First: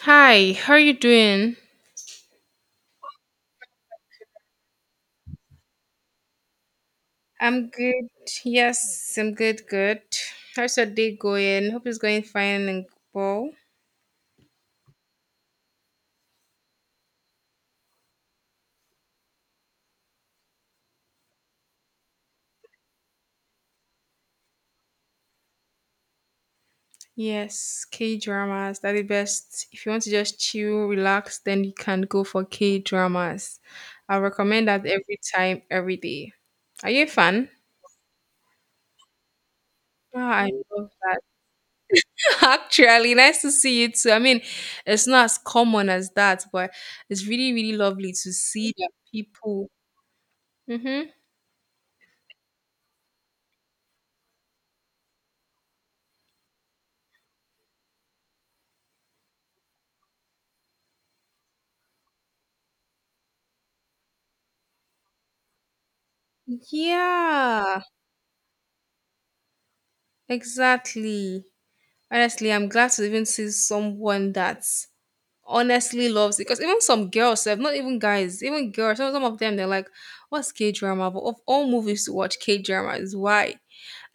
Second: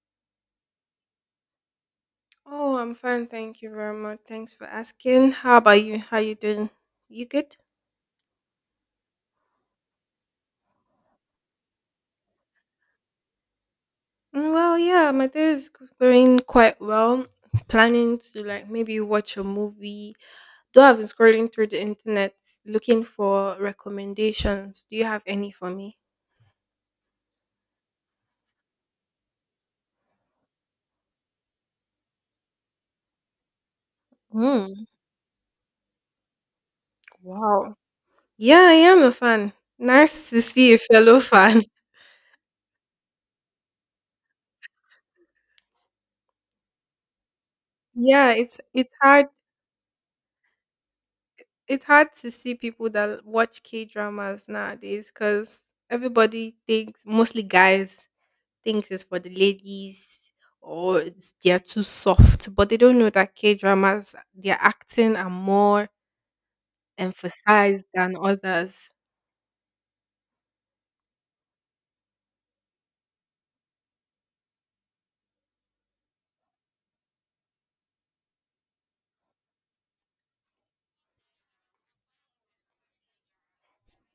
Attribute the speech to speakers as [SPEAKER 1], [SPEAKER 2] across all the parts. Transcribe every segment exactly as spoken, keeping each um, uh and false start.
[SPEAKER 1] Hi, how are you doing?
[SPEAKER 2] Oh, I'm fine, thank you very much. Thanks for asking. How about you? How you doing? You good?
[SPEAKER 1] I'm good. Yes, I'm good. Good. How's your day going? Hope it's going fine and well.
[SPEAKER 2] Mm, Well, yeah, my day is g- going quite well. Planning to like maybe watch a movie. Though I've been scrolling through the internet looking for recommendations. Do you have any for me?
[SPEAKER 1] Yes, K dramas are the best. If you want to just chill, relax, then you can go for K dramas. I recommend
[SPEAKER 2] Mm,
[SPEAKER 1] that every time, every day. Are you a fan?
[SPEAKER 2] wow. Yeah, I am a fan. Nice to
[SPEAKER 1] Ah, I
[SPEAKER 2] see a
[SPEAKER 1] love
[SPEAKER 2] fellow
[SPEAKER 1] that.
[SPEAKER 2] fan.
[SPEAKER 1] Actually, nice to see you too. I mean, it's not as common as that, but it's really, really lovely
[SPEAKER 2] Yeah,
[SPEAKER 1] to
[SPEAKER 2] it's
[SPEAKER 1] see
[SPEAKER 2] it's
[SPEAKER 1] that
[SPEAKER 2] hard
[SPEAKER 1] people. Mm-hmm.
[SPEAKER 2] it's hard to see people that watch K dramas nowadays because everybody thinks, mostly guys, thinks it's for the ladies or it's, they're too soft, but they don't know that K dramas, their acting are more
[SPEAKER 1] Yeah.
[SPEAKER 2] emphasized than others.
[SPEAKER 1] Exactly. Honestly, I'm glad to even see someone that honestly loves it. Because even some girls, sef, not even guys, even girls, some, some of them, they're like, what's K drama? But of all movies to watch, K drama is why.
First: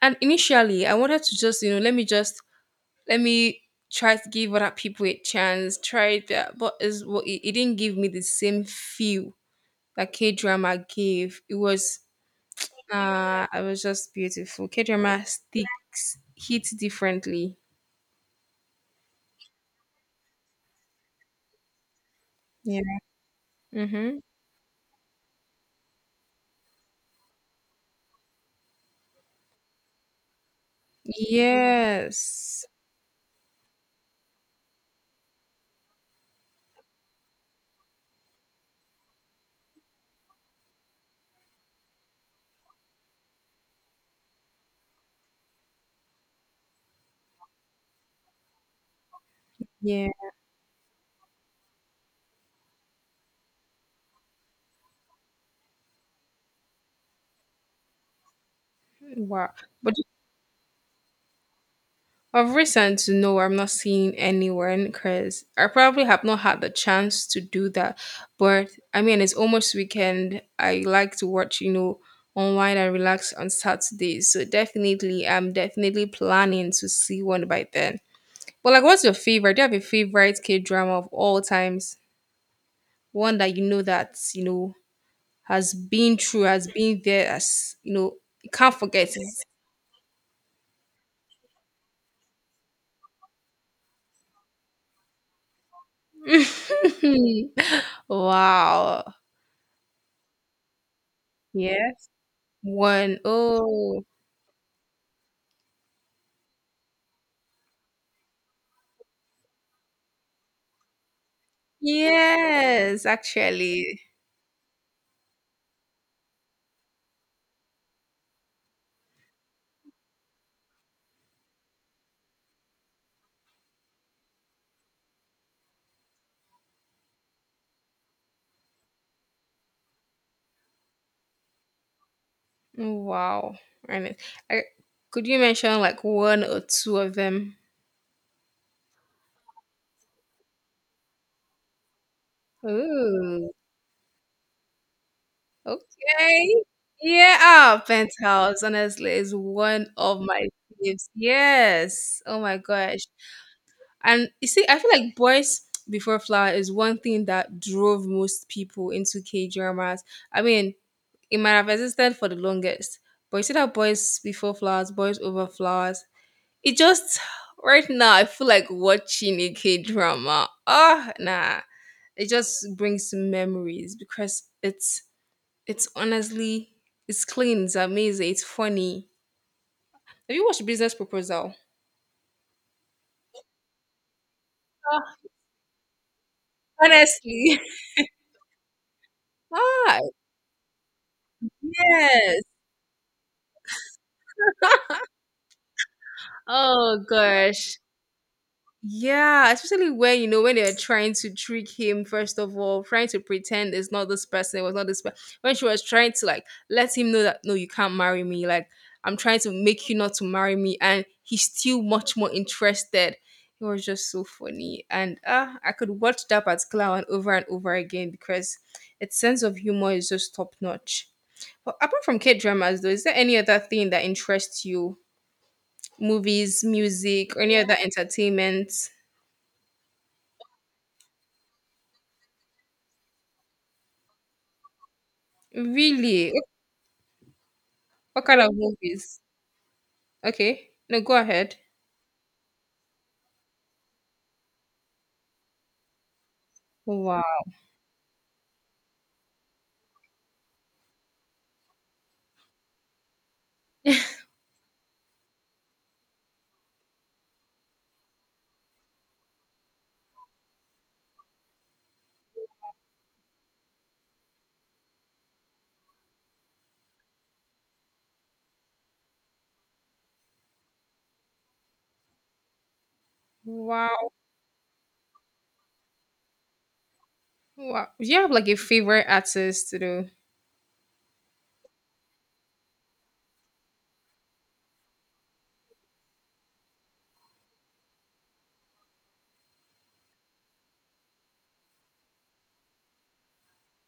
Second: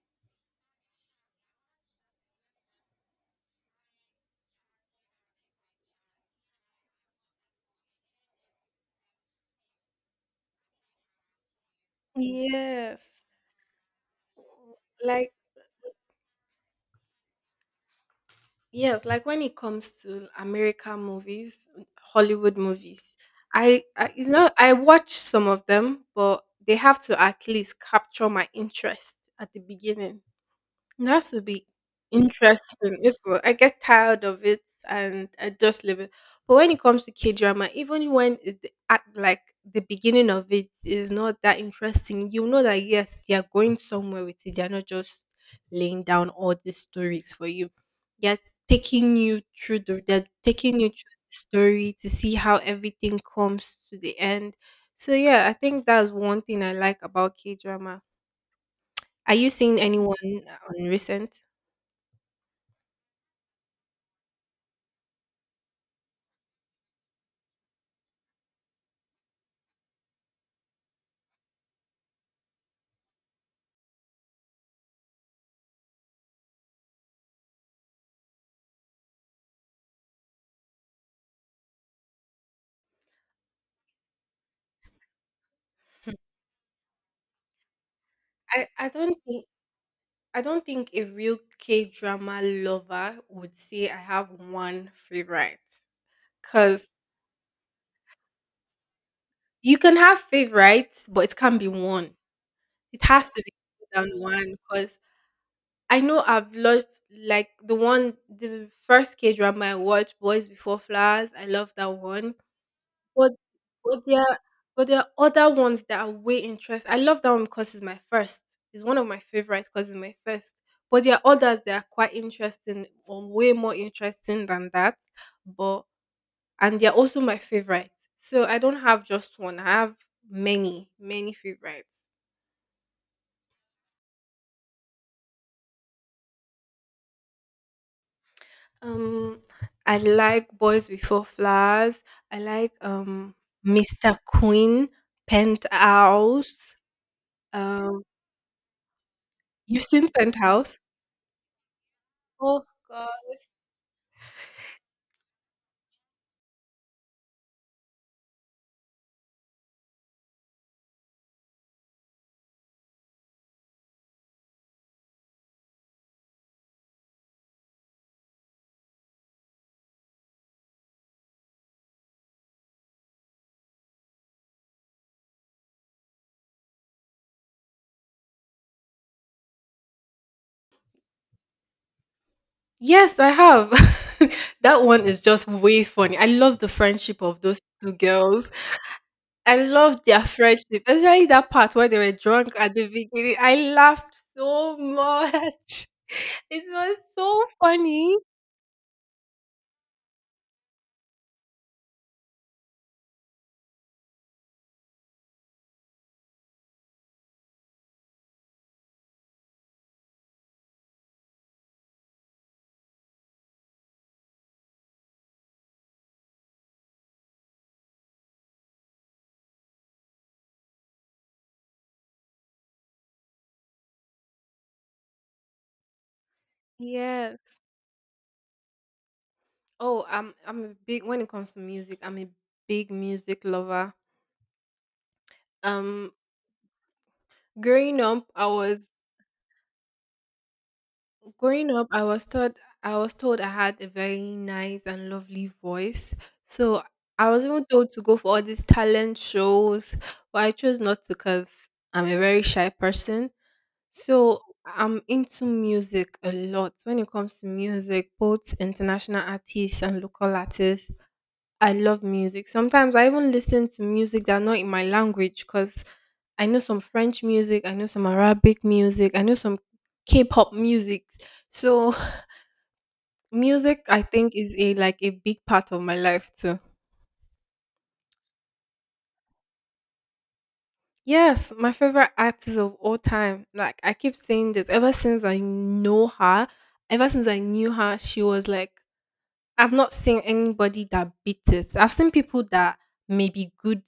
[SPEAKER 1] And initially, I wanted to just, you know, let me just, let me try to give other people a chance, try that. But it's, well, it, it didn't give me the same feel that K drama gave. It was,
[SPEAKER 2] Yes.
[SPEAKER 1] uh, it was just beautiful. K drama
[SPEAKER 2] Like
[SPEAKER 1] sticks, hits differently.
[SPEAKER 2] yes, like when it comes to American movies, Hollywood
[SPEAKER 1] Yeah.
[SPEAKER 2] movies, I, I
[SPEAKER 1] Mm-hmm.
[SPEAKER 2] it's not I watch some of them, but they have to at least capture my interest at the beginning. That would be
[SPEAKER 1] Yes.
[SPEAKER 2] interesting if we- I get tired of it and I just leave it. But when it comes to K drama, even when it, the act like the beginning of it is not that interesting, you know that yes, they are going somewhere with it. They are not just laying down all these stories for you. They are taking you through the
[SPEAKER 1] Yeah.
[SPEAKER 2] they're taking you through the story to see how everything comes to the end. So yeah, I think that's one thing I like about K drama. Are
[SPEAKER 1] Wow.
[SPEAKER 2] you seeing
[SPEAKER 1] But
[SPEAKER 2] anyone on recent?
[SPEAKER 1] of recent, no, I'm not seeing anyone because I probably have not had the chance to do that. But I mean, it's almost weekend. I like to watch, you know, online and relax on Saturdays. So definitely, I'm definitely planning to see one by then. But like, what's your favorite? Do you have a favorite K drama of all times? One that you know that you know has
[SPEAKER 2] Hmm,
[SPEAKER 1] been true, has been there, as you know, you
[SPEAKER 2] I,
[SPEAKER 1] can't
[SPEAKER 2] I
[SPEAKER 1] forget
[SPEAKER 2] don't think
[SPEAKER 1] it.
[SPEAKER 2] I don't think a real K drama lover would say I have one favorite because
[SPEAKER 1] Wow.
[SPEAKER 2] you can have favorites, but it can't be
[SPEAKER 1] Yes.
[SPEAKER 2] one. It
[SPEAKER 1] One.
[SPEAKER 2] has to be
[SPEAKER 1] Oh,
[SPEAKER 2] more than one because I know I've loved like the one, the first K drama I watched, Boys Before Flowers. I love that one.
[SPEAKER 1] yes,
[SPEAKER 2] But
[SPEAKER 1] actually.
[SPEAKER 2] but there are but there are other ones that are way interest I love that one because it's my first. It's one of my favorite because it's my first. But there are others that are quite interesting or way more interesting than that. But and they're also my favorite. So I don't have just one. I have many, many favorites.
[SPEAKER 1] Wow. And I, could you mention like one or two of them?
[SPEAKER 2] Um I like Boys Before Flowers. I like um
[SPEAKER 1] Oh,
[SPEAKER 2] mister Queen,
[SPEAKER 1] okay.
[SPEAKER 2] Penthouse.
[SPEAKER 1] Yeah, ah,
[SPEAKER 2] Um
[SPEAKER 1] Penthouse, honestly, is
[SPEAKER 2] you've
[SPEAKER 1] one
[SPEAKER 2] seen
[SPEAKER 1] of my
[SPEAKER 2] Penthouse?
[SPEAKER 1] faves. Yes. Oh my
[SPEAKER 2] Oh
[SPEAKER 1] gosh. And you see, I feel like Boys Before Flower is one thing that drove most people into K dramas. I mean, it might have existed for the longest, but you see that boys before flowers, boys over flowers. It just right now I feel like watching a K drama. Ah, nah. It just brings memories because it's it's honestly it's clean, it's amazing, it's funny. Have you watched Business Proposal?
[SPEAKER 2] yes, I have. That one
[SPEAKER 1] Ah,
[SPEAKER 2] is just way funny. I love the friendship of those
[SPEAKER 1] Honestly.
[SPEAKER 2] two girls. I
[SPEAKER 1] Ah,
[SPEAKER 2] love their friendship, especially that part where they were
[SPEAKER 1] yes.
[SPEAKER 2] drunk at the beginning. I laughed so much. It was
[SPEAKER 1] Oh
[SPEAKER 2] so
[SPEAKER 1] gosh.
[SPEAKER 2] funny.
[SPEAKER 1] Yeah, especially when you know when they're trying to trick him first of all, trying to pretend it's not this person, it was not this person. When she was trying to like let him know that no, you can't marry me, like I'm trying to make you not to marry me, and he's still much more interested. It was just so funny, and uh, I could watch that particular one over and over again because its sense of humor is just top notch. But apart from K dramas, though, is there any other thing that interests you? Movies, music, or
[SPEAKER 2] Yes.
[SPEAKER 1] any other entertainment?
[SPEAKER 2] Oh, I'm I'm a big when it comes to music, I'm a big music lover. Um
[SPEAKER 1] Really?
[SPEAKER 2] growing up,
[SPEAKER 1] What kind
[SPEAKER 2] I
[SPEAKER 1] of
[SPEAKER 2] was
[SPEAKER 1] movies? Okay. No, go ahead.
[SPEAKER 2] Growing up, I was taught I was told I had a very nice and lovely voice. So I
[SPEAKER 1] Wow.
[SPEAKER 2] was even told to go for all these talent shows, but I chose not to because I'm a very shy person. So I'm into music a lot. When it comes to music, both international artists and local artists, I love music. Sometimes I even listen to music that's not in my language because I know some French music, I know some Arabic music, I know some K-pop music. So music, I
[SPEAKER 1] Wow.
[SPEAKER 2] think, is a like a big part of my life too.
[SPEAKER 1] Wow. Do you have like a favorite artist to do?
[SPEAKER 2] Yes, my favorite artist of all time. Like I keep saying this ever since I know her, ever since I knew her, she was like I've not seen anybody that beat it. I've seen people that may be good,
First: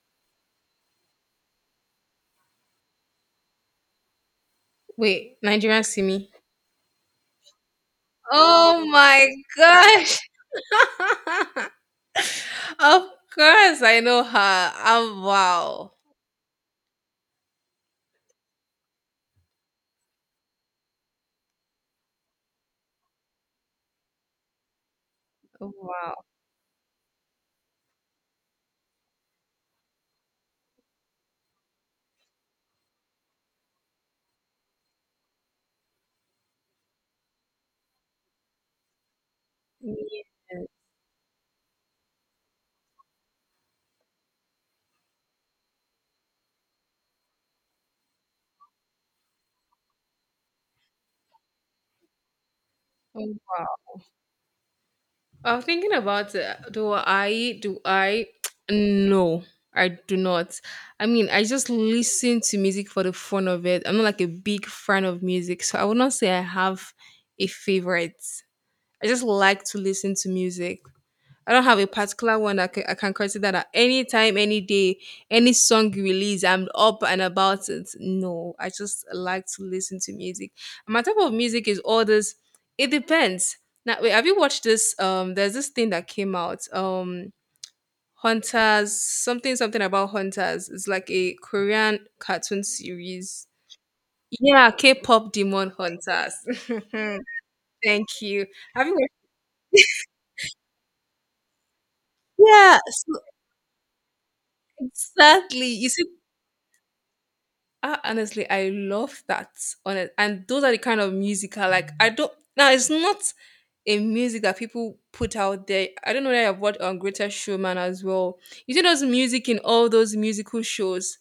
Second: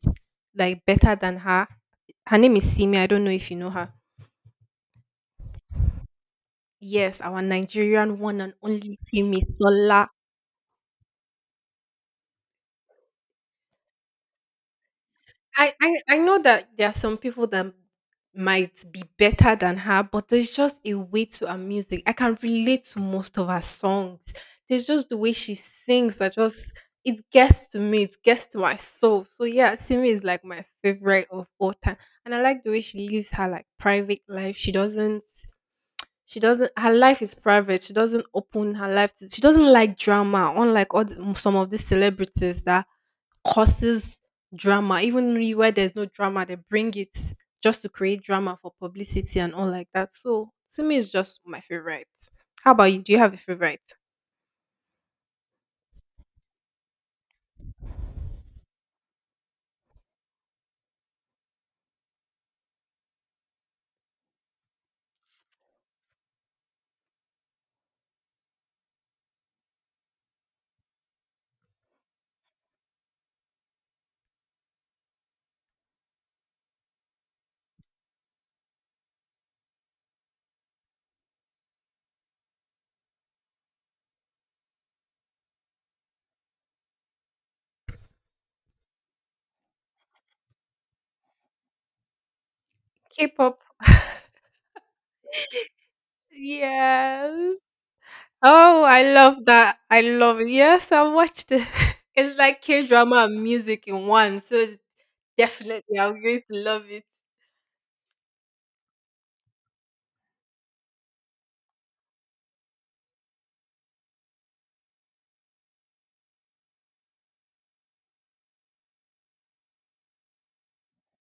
[SPEAKER 2] like better than her. Her name is Simi. I don't know if you know her.
[SPEAKER 1] Wait, Nigerian Simi.
[SPEAKER 2] Yes, our Nigerian one and
[SPEAKER 1] Oh
[SPEAKER 2] only
[SPEAKER 1] my
[SPEAKER 2] Simi Sola.
[SPEAKER 1] gosh. Of course I know her. Oh
[SPEAKER 2] I,
[SPEAKER 1] wow.
[SPEAKER 2] I I know that there are some people that might be better than her, but there's just a way to her music. I can relate to most of her songs. There's just the way she sings
[SPEAKER 1] Wow.
[SPEAKER 2] that just it gets to me, it gets to my soul. So yeah, Simi is like my favorite of all time. And I like the way she lives her like private life. She doesn't she doesn't her life is private. She doesn't open her life to she doesn't like
[SPEAKER 1] Yeah.
[SPEAKER 2] drama, unlike all the- some of these celebrities that causes drama. Even really where there's no drama, they bring it just to create drama for publicity and all like that. So to me, it's just my favorite. How about you? Do you have
[SPEAKER 1] Oh,
[SPEAKER 2] a favorite?
[SPEAKER 1] wow. Uh, thinking about, uh, do I do I no, I do not. I mean I just listen to music for the fun of it. I'm not like a big fan of music, so I would not say I have a favorite. I just like to listen to music. I don't have a particular one that I can I can consider that anytime, any day, any song you release, I'm up and about it. No, I just like to listen to music. And my type of music is all this. It depends. Now, wait, have you watched this? Um, there's this thing that came out. Um, Hunters, something, something about Hunters. It's like a Korean cartoon series.
[SPEAKER 2] K-pop.
[SPEAKER 1] Yeah, K-pop Demon Hunters.
[SPEAKER 2] Yes.
[SPEAKER 1] Thank you.
[SPEAKER 2] Oh,
[SPEAKER 1] Have you
[SPEAKER 2] I
[SPEAKER 1] watched?
[SPEAKER 2] love that. I love it. Yes, I watched it. It's like
[SPEAKER 1] Yeah, so
[SPEAKER 2] K-drama and music in one. So it's
[SPEAKER 1] exactly. You
[SPEAKER 2] definitely,
[SPEAKER 1] see,
[SPEAKER 2] I'm going to love it.
[SPEAKER 1] Ah, honestly, I love that. Honest, and those are the kind of music I like. I don't now. It's not a music that people put out there. I don't know whether I've watched on Greater Showman as well. You see those music in all those musical shows.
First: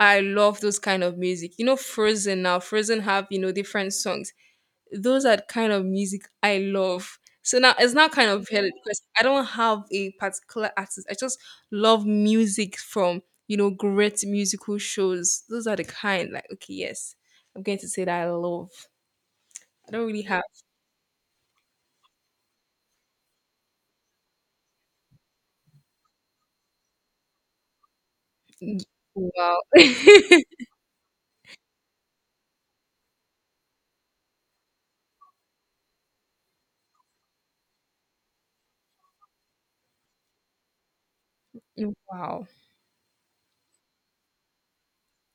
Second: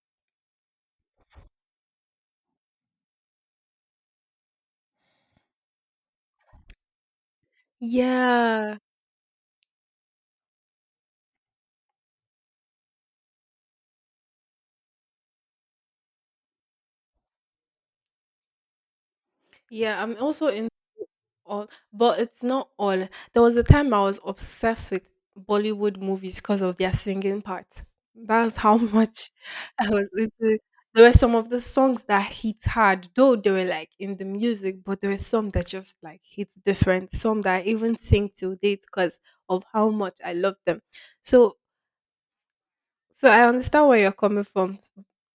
[SPEAKER 1] I love those kind of music. You know, Frozen now. Frozen have you know different songs, those are the kind of music I love. So now it's not kind of valid
[SPEAKER 2] Yeah.
[SPEAKER 1] because I don't have a particular artist. I just love music from you know great musical shows. Those are the kind, like okay, yes, I'm going to say that I love. I
[SPEAKER 2] Yeah,
[SPEAKER 1] don't
[SPEAKER 2] I'm
[SPEAKER 1] really have.
[SPEAKER 2] also in. All, but it's not all. There was a time I was obsessed with Bollywood movies because of their singing part. That's how much
[SPEAKER 1] Wow,
[SPEAKER 2] I was. Into- there were some of the songs that hit hard, though they were like in the music, but there were some that just like hit different. Some that I even sing till date because of how much I love them. So,
[SPEAKER 1] wow,
[SPEAKER 2] so I understand where you're coming from.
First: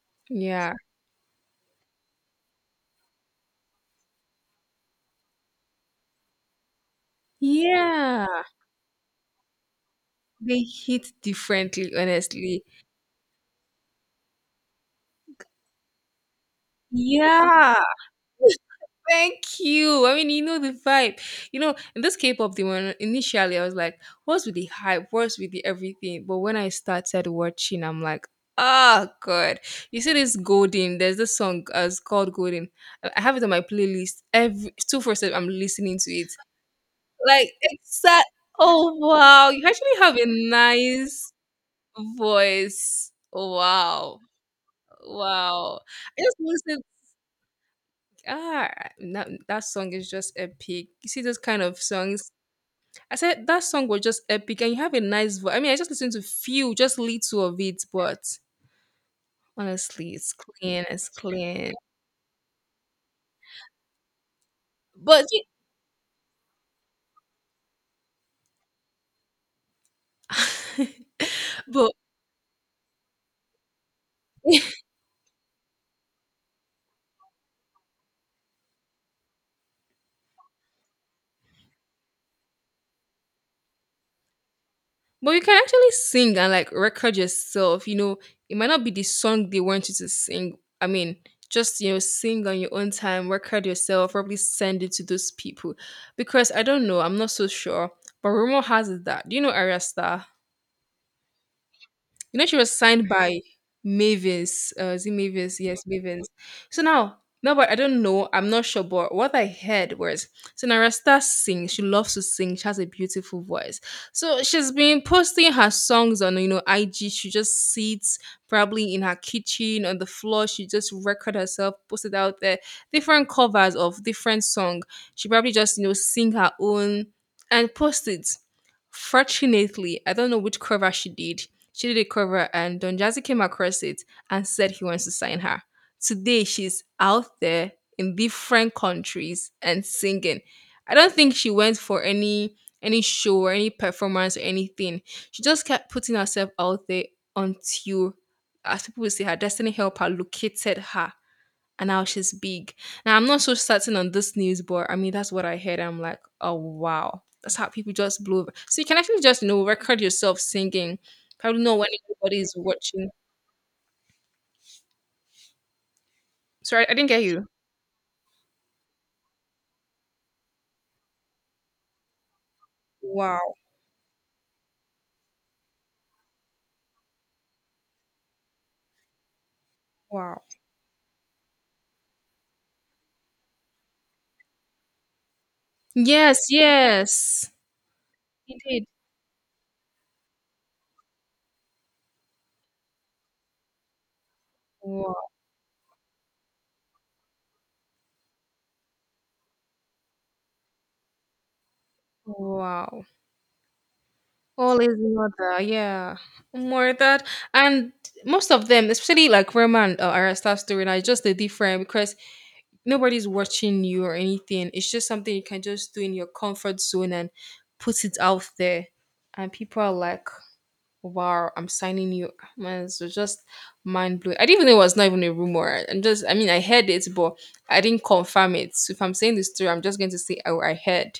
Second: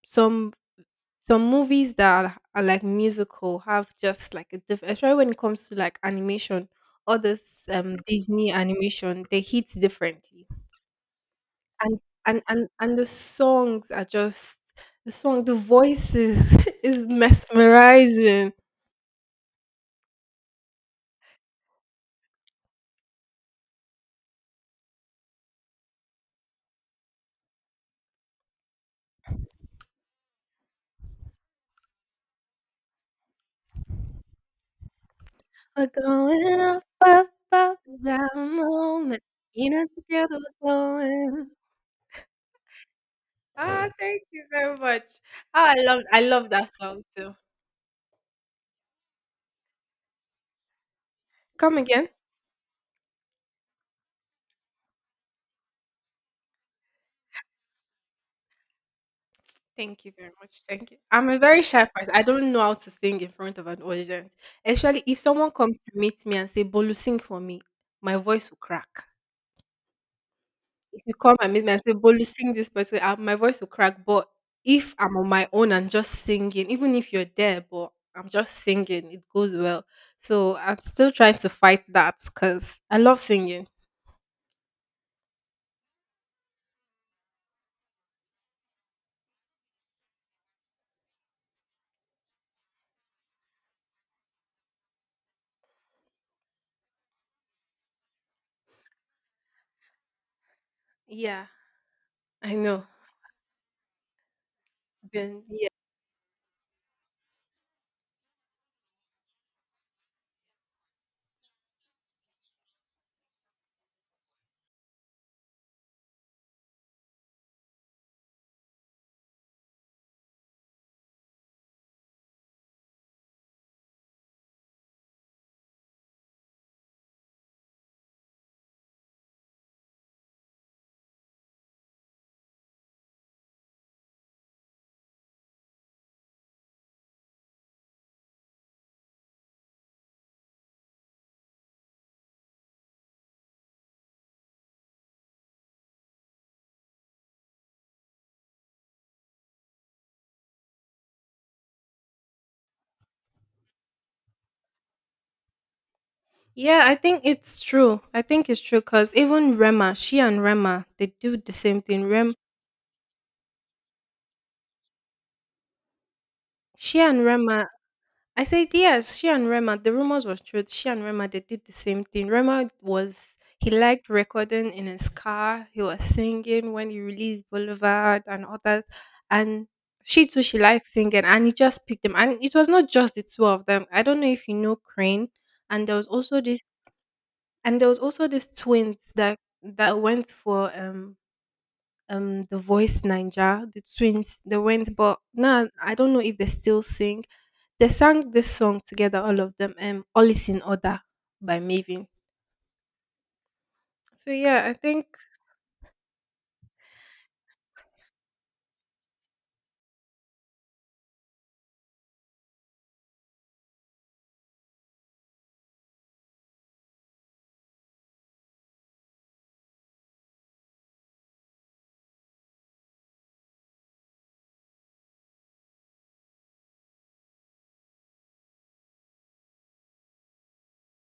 [SPEAKER 2] Some
[SPEAKER 1] yeah,
[SPEAKER 2] some movies that are, are like musical have just like a different especially when it comes to like animation all this um
[SPEAKER 1] yeah.
[SPEAKER 2] disney animation they hit differently
[SPEAKER 1] They hit differently,
[SPEAKER 2] and and
[SPEAKER 1] honestly.
[SPEAKER 2] and, and the songs are just the song the voices is
[SPEAKER 1] Yeah,
[SPEAKER 2] mesmerizing
[SPEAKER 1] thank you. I mean, you know the vibe. You know, in this K-pop demon, initially I was like, what's with the hype? What's with the everything? But when I started watching, I'm like, oh god. You see this Golden, there's this song uh, it's called Golden. I I have it on my playlist. Every two for seven, I'm
[SPEAKER 2] we're
[SPEAKER 1] listening to it.
[SPEAKER 2] going up up
[SPEAKER 1] Like
[SPEAKER 2] up
[SPEAKER 1] it's that.
[SPEAKER 2] that
[SPEAKER 1] Oh
[SPEAKER 2] moment
[SPEAKER 1] wow. You
[SPEAKER 2] you know
[SPEAKER 1] actually have a
[SPEAKER 2] together we're
[SPEAKER 1] nice
[SPEAKER 2] going
[SPEAKER 1] voice.
[SPEAKER 2] ah
[SPEAKER 1] Wow.
[SPEAKER 2] thank you very much ah, i
[SPEAKER 1] Wow.
[SPEAKER 2] love I
[SPEAKER 1] I just
[SPEAKER 2] love that
[SPEAKER 1] listen,
[SPEAKER 2] song too
[SPEAKER 1] ah, that, that song is just epic. You see those kind
[SPEAKER 2] come
[SPEAKER 1] of
[SPEAKER 2] again
[SPEAKER 1] songs. I said that song was just epic, and you have a nice voice. I mean, I just listened to few, just little of it, but
[SPEAKER 2] Thank you
[SPEAKER 1] honestly,
[SPEAKER 2] very
[SPEAKER 1] it's
[SPEAKER 2] much.
[SPEAKER 1] clean,
[SPEAKER 2] Thank you.
[SPEAKER 1] it's
[SPEAKER 2] I'm a very
[SPEAKER 1] clean.
[SPEAKER 2] shy person. I don't know how to sing in front of an audience. Especially if
[SPEAKER 1] But you-
[SPEAKER 2] someone comes to meet me and say, Bolu, sing for me, my voice will crack. If you come and meet me and
[SPEAKER 1] but
[SPEAKER 2] say, Bolu, sing this person, uh, my voice will crack. But if I'm on my own and just singing, even if you're there, but I'm just singing, it goes well. So I'm still trying to fight that because I love singing.
[SPEAKER 1] but you can actually sing and like record yourself. You know, it might not be the song they want you to sing. I mean. Just you know, sing on your own time, record yourself, probably send it to those people, because I don't know, I'm not so sure. But rumor has it that, do you know Arya Starr?
[SPEAKER 2] Yeah,
[SPEAKER 1] You know,
[SPEAKER 2] I
[SPEAKER 1] she was
[SPEAKER 2] know.
[SPEAKER 1] signed by Mavis. Uh, is it
[SPEAKER 2] Then
[SPEAKER 1] Mavis? Yes, Mavis. So now, no, but I don't know. I'm not sure. But what I heard was, so Narasta sings. She loves to sing. She has a beautiful voice. So she's been posting her songs on, you know, I G. She just sits probably in her kitchen on the floor. She just record herself, post it out there. Different covers of different song. She probably just, you know, sing her own and post it. Fortunately, I don't know which cover she did. She did a cover and Don Jazzy came across it and said he wants to sign her. Today she's out there in different countries and singing. I don't think she went for any any show or any performance or anything. She just kept putting herself out there until, as people will say, her destiny helped her located her, and now she's big. Now I'm not so certain on this news, but I mean that's what I heard. I'm like, oh
[SPEAKER 2] yeah, I think
[SPEAKER 1] wow, that's
[SPEAKER 2] it's
[SPEAKER 1] how people
[SPEAKER 2] true. I
[SPEAKER 1] just blow
[SPEAKER 2] think
[SPEAKER 1] over.
[SPEAKER 2] it's true
[SPEAKER 1] So you can
[SPEAKER 2] because
[SPEAKER 1] actually just you
[SPEAKER 2] even
[SPEAKER 1] know
[SPEAKER 2] Rema,
[SPEAKER 1] record
[SPEAKER 2] she
[SPEAKER 1] yourself
[SPEAKER 2] and Rema,
[SPEAKER 1] singing.
[SPEAKER 2] they do the
[SPEAKER 1] Probably know
[SPEAKER 2] same
[SPEAKER 1] when
[SPEAKER 2] thing. Rem,
[SPEAKER 1] everybody is watching. Sorry, I
[SPEAKER 2] she
[SPEAKER 1] didn't
[SPEAKER 2] and
[SPEAKER 1] get you.
[SPEAKER 2] Rema, I said yes, she and Rema. The rumors was true. She and Rema, they did the same thing. Rema was
[SPEAKER 1] Wow,
[SPEAKER 2] he liked recording in his car. He was singing when he released Boulevard and others, and she
[SPEAKER 1] wow.
[SPEAKER 2] too she liked singing, and he just picked them. And it was not just the two of them. I don't know if you know Crane, and there was also
[SPEAKER 1] Yes,
[SPEAKER 2] this,
[SPEAKER 1] yes,
[SPEAKER 2] and there was also these
[SPEAKER 1] he did.
[SPEAKER 2] twins that that went for um um The Voice Ninja, the twins, they went, but
[SPEAKER 1] Wow,
[SPEAKER 2] now I don't know if they still sing. They sang this song together, all of them, um, All Is in Order by Maven.
[SPEAKER 1] wow.
[SPEAKER 2] So yeah, I
[SPEAKER 1] All his
[SPEAKER 2] think
[SPEAKER 1] mother, yeah, more of that, and most of them, especially like Roman, uh, Arista storyline, is just the different because nobody's watching you or anything. It's just something you can just do in your comfort zone and put it out there. And people are like, wow, I'm signing you. Man, it's just mind blowing. I didn't even know it was not even a rumor. I'm just, I mean, I heard it, but I didn't confirm it. So if I'm saying this story, I'm just going to say, oh, I heard.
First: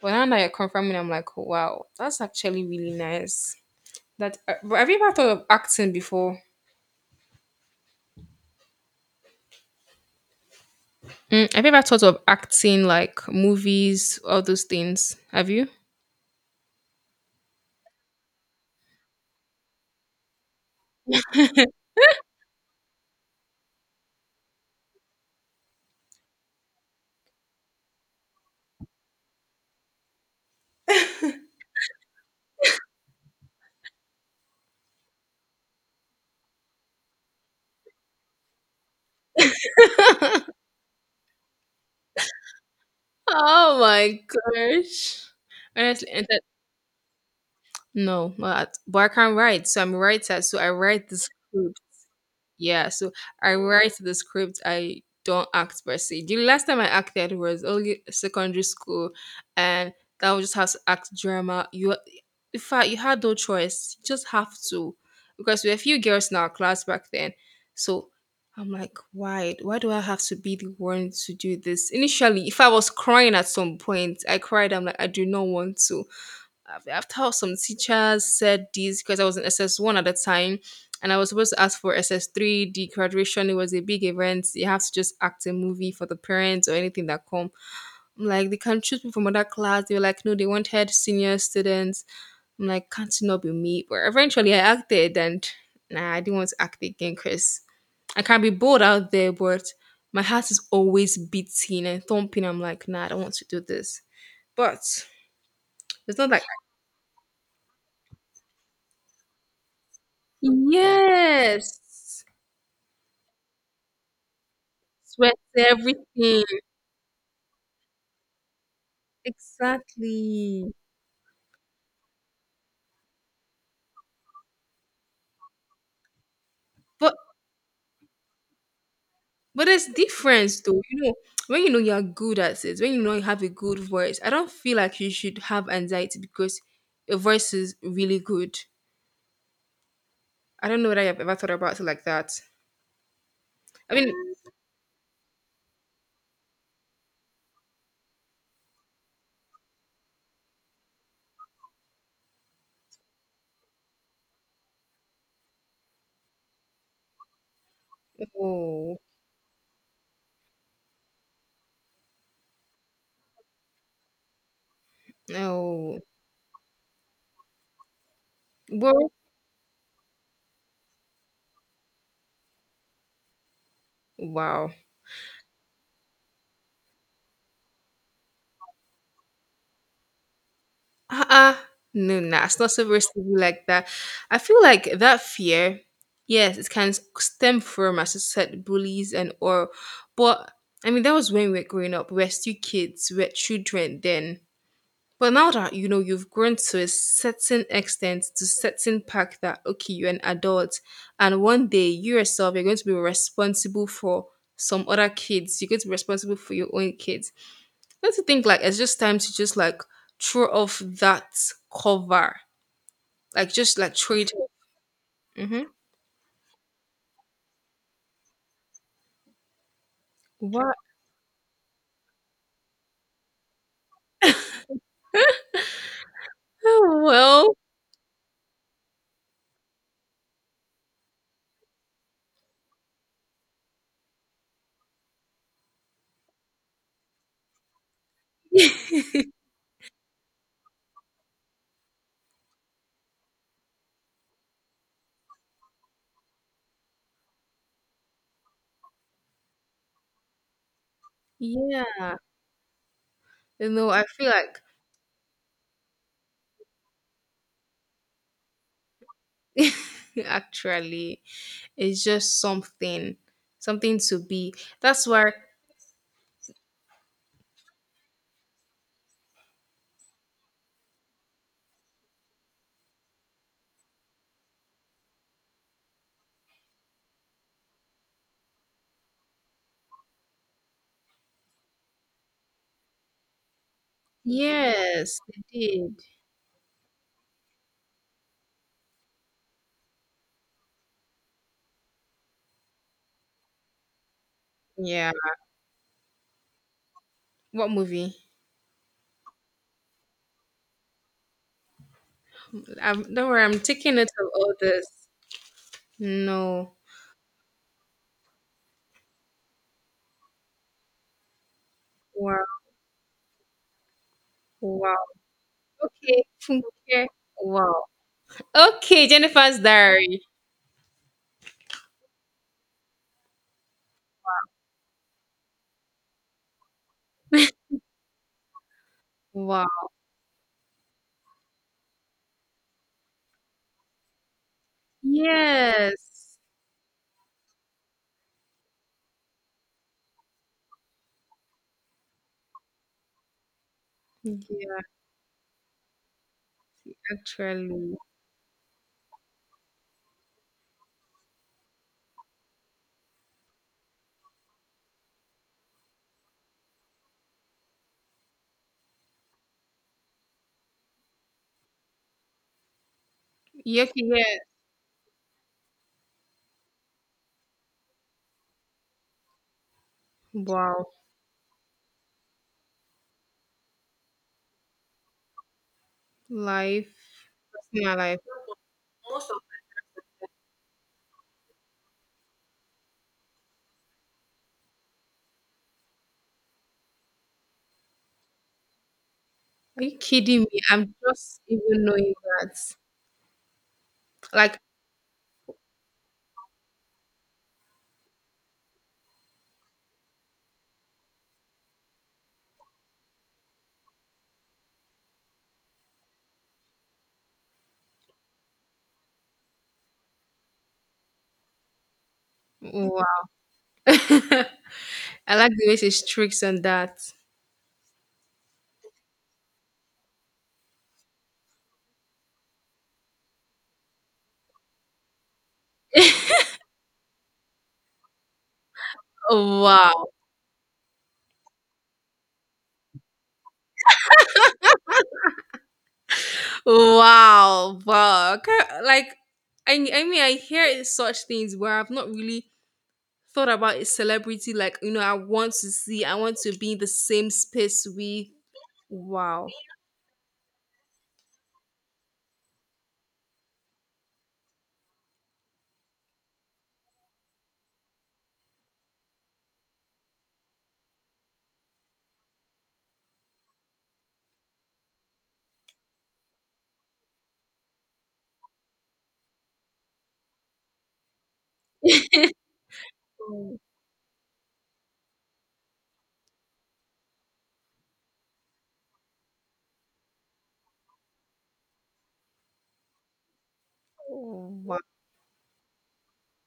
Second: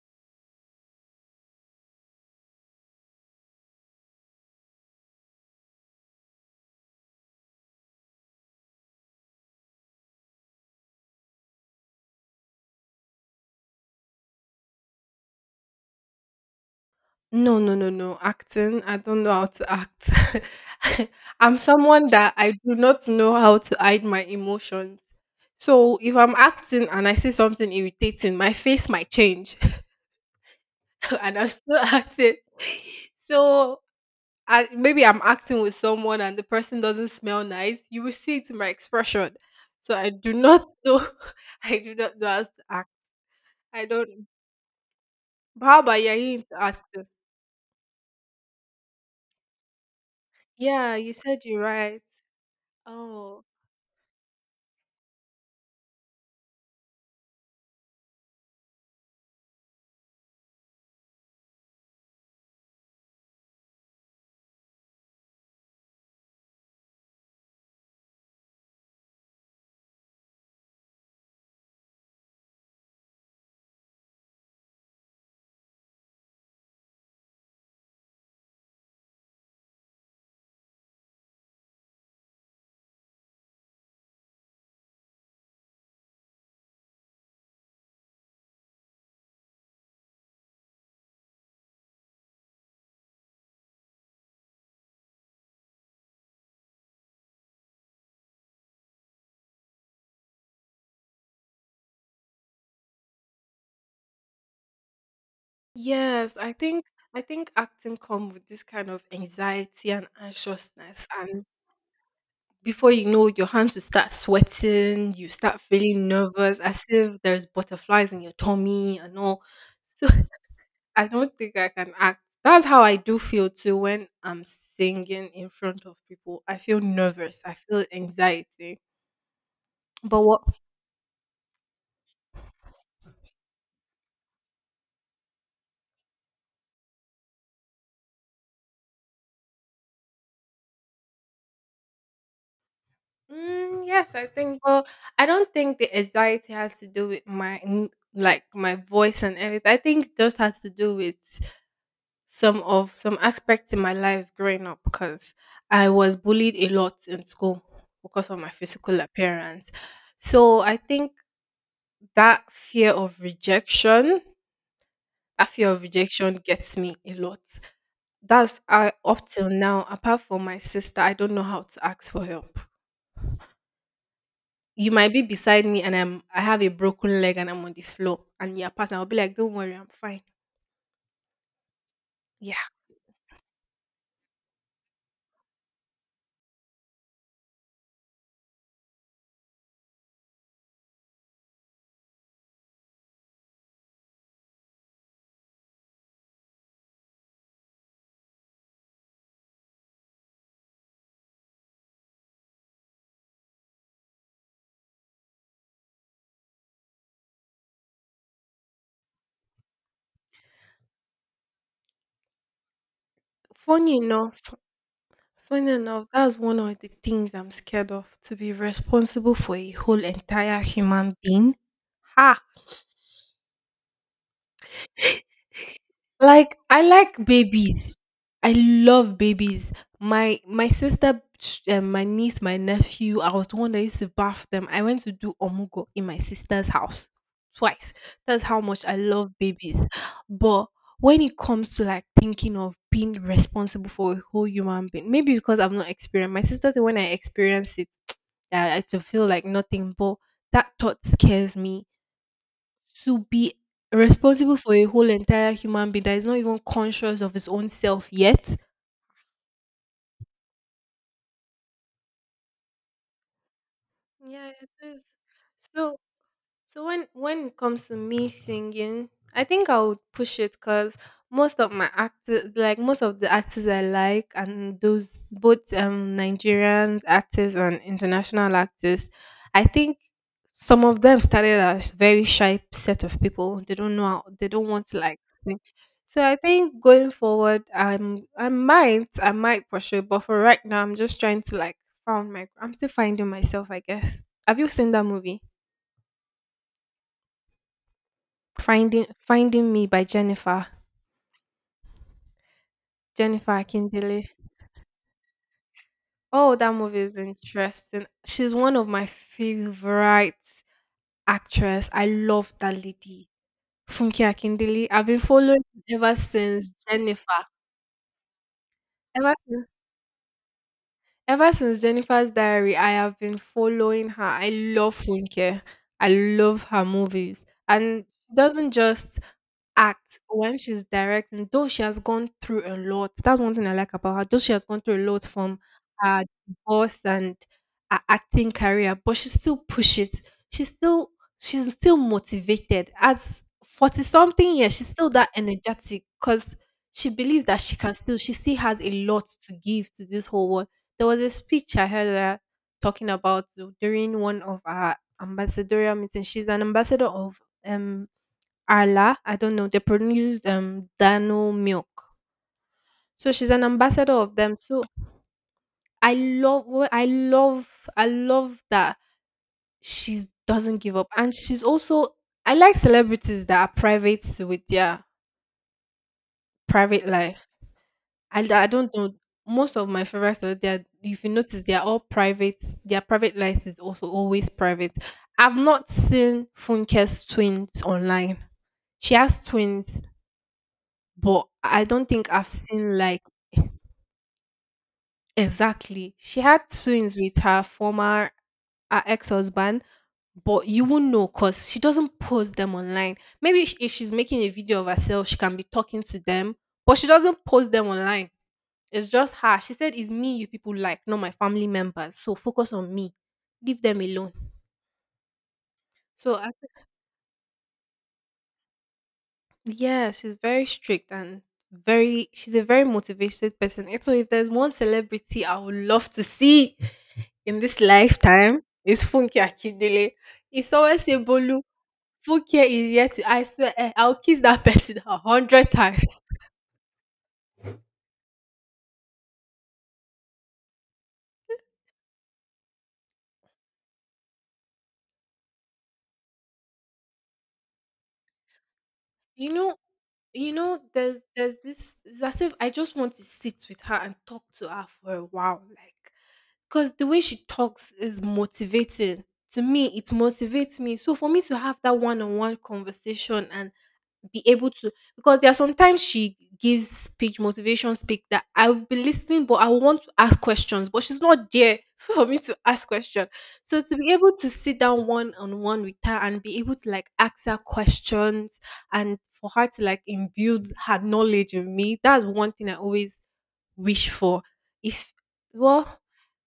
[SPEAKER 1] But now that you're confirming, I'm like, wow, that's actually really nice. That uh, but have you ever thought of acting before? Mm, have you ever thought of acting, like movies, all those things? Have you?
[SPEAKER 2] no, no, no, no. Acting, I don't know how to act. I'm someone that I do not know how to hide my emotions. So if I'm acting and I see something irritating, my face might change and I'm still acting. So I, maybe I'm acting with someone and the person doesn't smell nice, you will see it in my expression. So I do not know. I do not know how to act.
[SPEAKER 1] Oh
[SPEAKER 2] I
[SPEAKER 1] my
[SPEAKER 2] don't.
[SPEAKER 1] gosh.
[SPEAKER 2] But how about
[SPEAKER 1] Honestly,
[SPEAKER 2] you? Are
[SPEAKER 1] and
[SPEAKER 2] you
[SPEAKER 1] that,
[SPEAKER 2] into acting?
[SPEAKER 1] no, not, but I can write. So I'm a writer. So I
[SPEAKER 2] Yeah,
[SPEAKER 1] write
[SPEAKER 2] you
[SPEAKER 1] the
[SPEAKER 2] said you're
[SPEAKER 1] script.
[SPEAKER 2] right.
[SPEAKER 1] Yeah. So
[SPEAKER 2] Oh,
[SPEAKER 1] I write the script. I don't act per se. The last time I acted was only secondary school, and that was just how to act drama. You in fact, you had no choice. You just have to, because we were a few girls in our class back then. So I'm like, why? Why do I have to be the one to do this? Initially, if I was crying at some point, I cried. I'm like, I do not want to. Af- After some teachers said this, because I was in S S one at the time, and I was supposed to ask for S S three, the graduation. It was a big event. You have to just act a movie for the parents or anything that come. I'm like, they can choose me from other class. They were like, no, they wanted senior students. I'm like, can't catching not be me. But eventually I acted, and nah, I didn't want to act again, because I can be bold out there, but my heart is always beating and thumping. I'm like, nah, I don't want to do this. But it's not
[SPEAKER 2] yes.
[SPEAKER 1] like.
[SPEAKER 2] I think I think acting comes with this kind of anxiety and anxiousness, and
[SPEAKER 1] Yes.
[SPEAKER 2] before you know, your hands will start sweating. You
[SPEAKER 1] Sweat
[SPEAKER 2] start feeling
[SPEAKER 1] everything.
[SPEAKER 2] nervous, as if there's butterflies in your tummy and all. So,
[SPEAKER 1] Exactly.
[SPEAKER 2] I don't think I can act. That's how I do feel too when I'm singing in front of people. I feel
[SPEAKER 1] But
[SPEAKER 2] nervous. I feel anxiety.
[SPEAKER 1] but there's
[SPEAKER 2] But what?
[SPEAKER 1] difference though. You know, when you know you're good at it, when you know you have a good voice, I don't feel like you should have anxiety because your voice is really good. I don't know whether I've ever thought about it like that.
[SPEAKER 2] Mm,
[SPEAKER 1] I mean,
[SPEAKER 2] yes, I think. Well, I don't think the anxiety has to do with my n- like my voice and everything. I think it just has to do with some of some aspects in my life growing up because I was bullied a lot in school because of my
[SPEAKER 1] oh,
[SPEAKER 2] physical appearance. So I think that fear of rejection That fear of
[SPEAKER 1] no.
[SPEAKER 2] rejection gets me a lot. That's I
[SPEAKER 1] Well,
[SPEAKER 2] up till now, apart from my sister, I don't know how to ask for help.
[SPEAKER 1] wow.
[SPEAKER 2] You might be beside me and I'm I have a broken leg and I'm on the floor and you're passing. I'll be like, don't worry, I'm fine.
[SPEAKER 1] Uh-uh. No, nah, it's
[SPEAKER 2] Yeah.
[SPEAKER 1] not supposed to be like that. I feel like that fear, yes, it can stem from, as I said, bullies and or, but I mean, that was when we were growing up. We are still kids, we are children then. But now that you know you've grown to a certain extent, to certain pack that okay, you're an adult, and one day you yourself you're going to be responsible for some other kids. You're going to be responsible for your own kids. Don't you think like it's just time to just like throw off that cover, like just
[SPEAKER 2] Funny
[SPEAKER 1] like throw it.
[SPEAKER 2] enough,
[SPEAKER 1] Mm-hmm.
[SPEAKER 2] funny enough, that's one of the things I'm scared of to be responsible for a whole entire
[SPEAKER 1] What?
[SPEAKER 2] human being. Ha! Like I
[SPEAKER 1] Oh,
[SPEAKER 2] like
[SPEAKER 1] well,
[SPEAKER 2] babies. I love babies. My my sister, sh- um, my niece, my nephew. I was the one that used to bath them. I went to do omugo in my sister's house twice. That's how much I love babies. But when it comes to like thinking of being responsible for a whole human being, maybe because I've not experienced. My sister said when I experience it, I, I to feel like nothing. But that thought scares me
[SPEAKER 1] yeah.
[SPEAKER 2] to be
[SPEAKER 1] You know, I feel
[SPEAKER 2] responsible
[SPEAKER 1] like
[SPEAKER 2] for a whole entire human being that is not even conscious of his own self yet.
[SPEAKER 1] actually it's just something, something to
[SPEAKER 2] Yeah,
[SPEAKER 1] be.
[SPEAKER 2] it
[SPEAKER 1] That's
[SPEAKER 2] is.
[SPEAKER 1] why
[SPEAKER 2] So So when when it comes to me singing, I think I would push it because most of my actors, like most of the actors I like, and those both um Nigerian actors and international actors, I think some of them started as very shy set of people. They don't know how, they don't want to
[SPEAKER 1] yes,
[SPEAKER 2] like
[SPEAKER 1] I
[SPEAKER 2] sing.
[SPEAKER 1] did.
[SPEAKER 2] So I think going forward, I'm I might I might pursue, but for right now, I'm just trying to like found my. I'm still finding myself, I guess. Have you seen that
[SPEAKER 1] Yeah.
[SPEAKER 2] movie?
[SPEAKER 1] What movie?
[SPEAKER 2] Finding Finding Me by Jennifer
[SPEAKER 1] I'm, don't worry,
[SPEAKER 2] Jennifer
[SPEAKER 1] I'm taking it
[SPEAKER 2] Akindele.
[SPEAKER 1] of all this.
[SPEAKER 2] Oh, that
[SPEAKER 1] No.
[SPEAKER 2] movie is interesting. She's one of my favorite actress. I
[SPEAKER 1] Wow.
[SPEAKER 2] love that lady, Funke Akindele.
[SPEAKER 1] Wow.
[SPEAKER 2] I've been following ever
[SPEAKER 1] Okay.
[SPEAKER 2] since
[SPEAKER 1] Funke.
[SPEAKER 2] Jennifer.
[SPEAKER 1] Wow. Okay,
[SPEAKER 2] Ever
[SPEAKER 1] Jennifer's
[SPEAKER 2] since
[SPEAKER 1] Diary.
[SPEAKER 2] Ever since Jennifer's Diary, I have been following her. I love Funke. I love her movies. And she doesn't just
[SPEAKER 1] Wow.
[SPEAKER 2] act when she's directing, though she has gone through a lot. That's one thing I like about her. Though she has gone through a lot from her
[SPEAKER 1] Yes.
[SPEAKER 2] divorce and her acting career, but she still pushes. She's still she's still motivated. At forty something years,
[SPEAKER 1] Yeah,
[SPEAKER 2] she's still that energetic because she believes that she can
[SPEAKER 1] actually.
[SPEAKER 2] still she still has a lot to give to this whole world. There was a speech I heard her talking about during one of our ambassadorial meetings. She's an ambassador of um Arla. I don't know. They produce um Dano milk. So she's an
[SPEAKER 1] Yeah, okay,
[SPEAKER 2] ambassador
[SPEAKER 1] yeah.
[SPEAKER 2] of them. So I love wh- I love I love that she doesn't
[SPEAKER 1] Wow.
[SPEAKER 2] give up. And she's also I like celebrities that are private with their
[SPEAKER 1] Life.
[SPEAKER 2] private life.
[SPEAKER 1] Personal life.
[SPEAKER 2] I d- I don't know. Most of my favorite stores, they're if you notice, they're all private. Their private life is also always private. I've not seen Funke's twins online. She has
[SPEAKER 1] Are you
[SPEAKER 2] twins,
[SPEAKER 1] kidding me? I'm just
[SPEAKER 2] but I
[SPEAKER 1] even
[SPEAKER 2] don't
[SPEAKER 1] knowing
[SPEAKER 2] think I've
[SPEAKER 1] that.
[SPEAKER 2] seen like
[SPEAKER 1] Like,
[SPEAKER 2] exactly. She had twins with her former her ex-husband, but you won't know because she doesn't post them online. Maybe sh- if she's making a video of herself, she can be talking to them, but she doesn't post them online. It's just her. She said, "It's me you people like, not my family members. So focus on
[SPEAKER 1] wow.
[SPEAKER 2] me. Leave them alone."
[SPEAKER 1] I like the way she
[SPEAKER 2] So,
[SPEAKER 1] tricks
[SPEAKER 2] I,
[SPEAKER 1] on that.
[SPEAKER 2] yeah, she's very strict and very, she's a very motivated person. And so, if there's one celebrity I would love to see in this lifetime, it's Funke
[SPEAKER 1] Oh, wow.
[SPEAKER 2] Akindele. If someone say Bolu, Funke is yet to, I swear, eh, I'll kiss that person a hundred times.
[SPEAKER 1] Wow, wow. I can't- Like, I, I mean, I hear it- such things where I've not really thought about a celebrity. Like, you know, I want to see, I want to be in the same space with. Wow.
[SPEAKER 2] You know, you know there's there's this, it's as if I just want to sit with her and talk to her for a while, like, because the way she talks is motivating to me. It motivates me. So for me to have that one-on-one conversation and be able to, because there are sometimes she gives speech, motivation speak, that I will be listening, but I want to ask questions, but she's not there for me to ask questions. So to be able to sit down one-on-one with her and be able to like ask her questions, and for her to like imbue her knowledge in me. That's one thing I always wish for.
[SPEAKER 1] Wow.
[SPEAKER 2] If well,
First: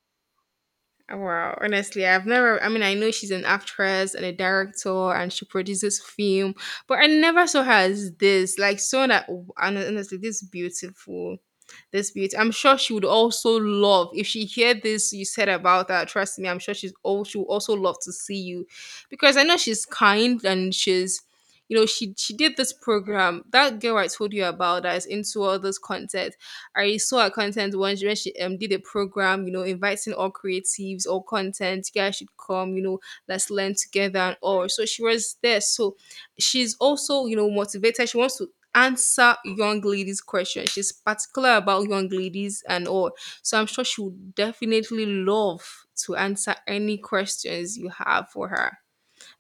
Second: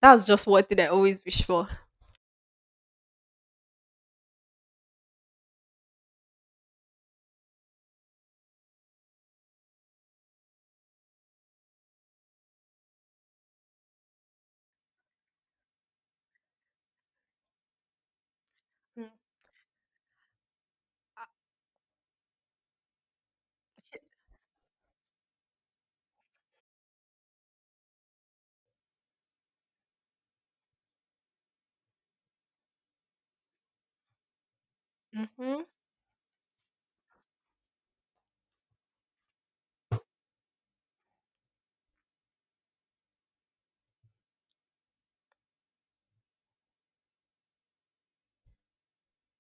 [SPEAKER 2] that's just one thing I always wish
[SPEAKER 1] Wow,
[SPEAKER 2] for.
[SPEAKER 1] honestly, I've never. I mean, I know she's an actress and a director, and she produces film, but I never saw her as this. Like, so that and honestly, this beautiful, this beauty. I'm sure she would also love if she hear this you said about that. Trust me, I'm sure she's all. She would also love to see you, because I know she's kind and she's. You know, she she did this program. That girl I told you about that is into all this content. I saw her content once when she um, did a program, you know, inviting all creatives, all content, you guys should come, you know, let's learn together and all. So she was there.
[SPEAKER 2] Mm-hmm.
[SPEAKER 1] So she's also, you know, motivated. She wants to answer young ladies' questions. She's particular about young ladies and all. So I'm sure she would definitely love to answer any questions you have for her.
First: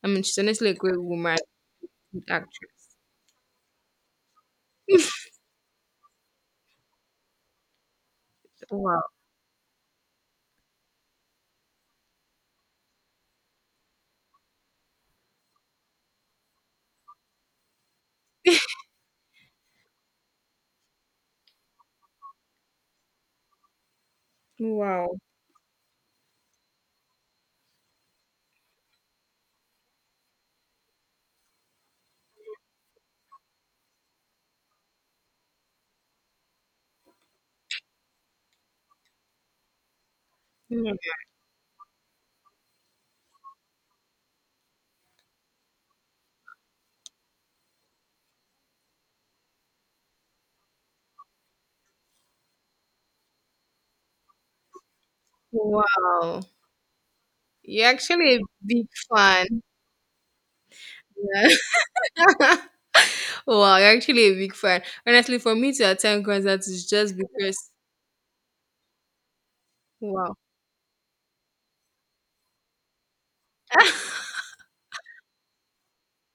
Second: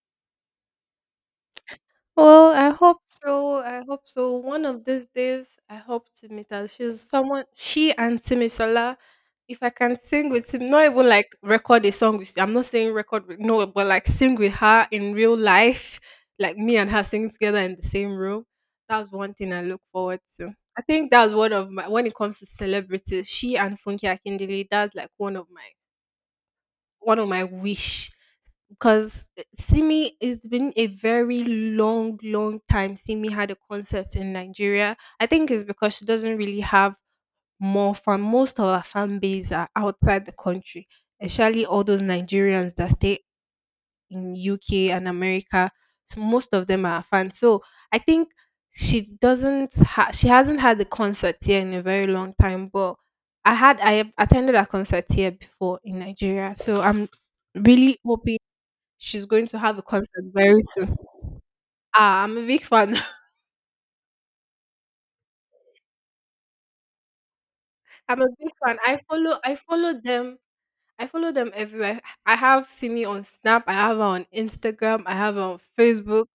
[SPEAKER 1] I mean, she's honestly a great woman, good
[SPEAKER 2] Well, I
[SPEAKER 1] actress.
[SPEAKER 2] hope so. I hope so. One of these days, I hope to meet her. She's someone, she and Timmy Sola.
[SPEAKER 1] Wow.
[SPEAKER 2] If I can sing with him, not even like record a song with, I'm not saying record, with, no, but like sing with her in real life, like me and her singing together in the same room. That's one thing I look forward to. I think that's one of my, when it comes to celebrities, she and Funky Akindele, that's like
[SPEAKER 1] Wow.
[SPEAKER 2] one of my one of my wish because Simi, it's been a very long, long time Simi had a concert in Nigeria. I think it's because she doesn't really have more fan most of her fan base are outside the country,
[SPEAKER 1] Mm.
[SPEAKER 2] especially all those Nigerians that stay in U K and America. So most of them are fans. So I think she doesn't ha- she hasn't had a concert here in a very long time, but I had I have attended a concert here before in
[SPEAKER 1] Wow.
[SPEAKER 2] Nigeria. So I'm
[SPEAKER 1] You're
[SPEAKER 2] really
[SPEAKER 1] actually
[SPEAKER 2] hoping
[SPEAKER 1] a big
[SPEAKER 2] she's going to
[SPEAKER 1] fan.
[SPEAKER 2] have a concert very soon. Ah, I'm a big fan.
[SPEAKER 1] Wow, you're actually a big fan. Honestly, for me to attend concerts is just because
[SPEAKER 2] I'm a big fan. I follow I follow
[SPEAKER 1] wow.
[SPEAKER 2] them. I follow them everywhere. I have Simi on Snap. I have her on Instagram. I have her on Facebook.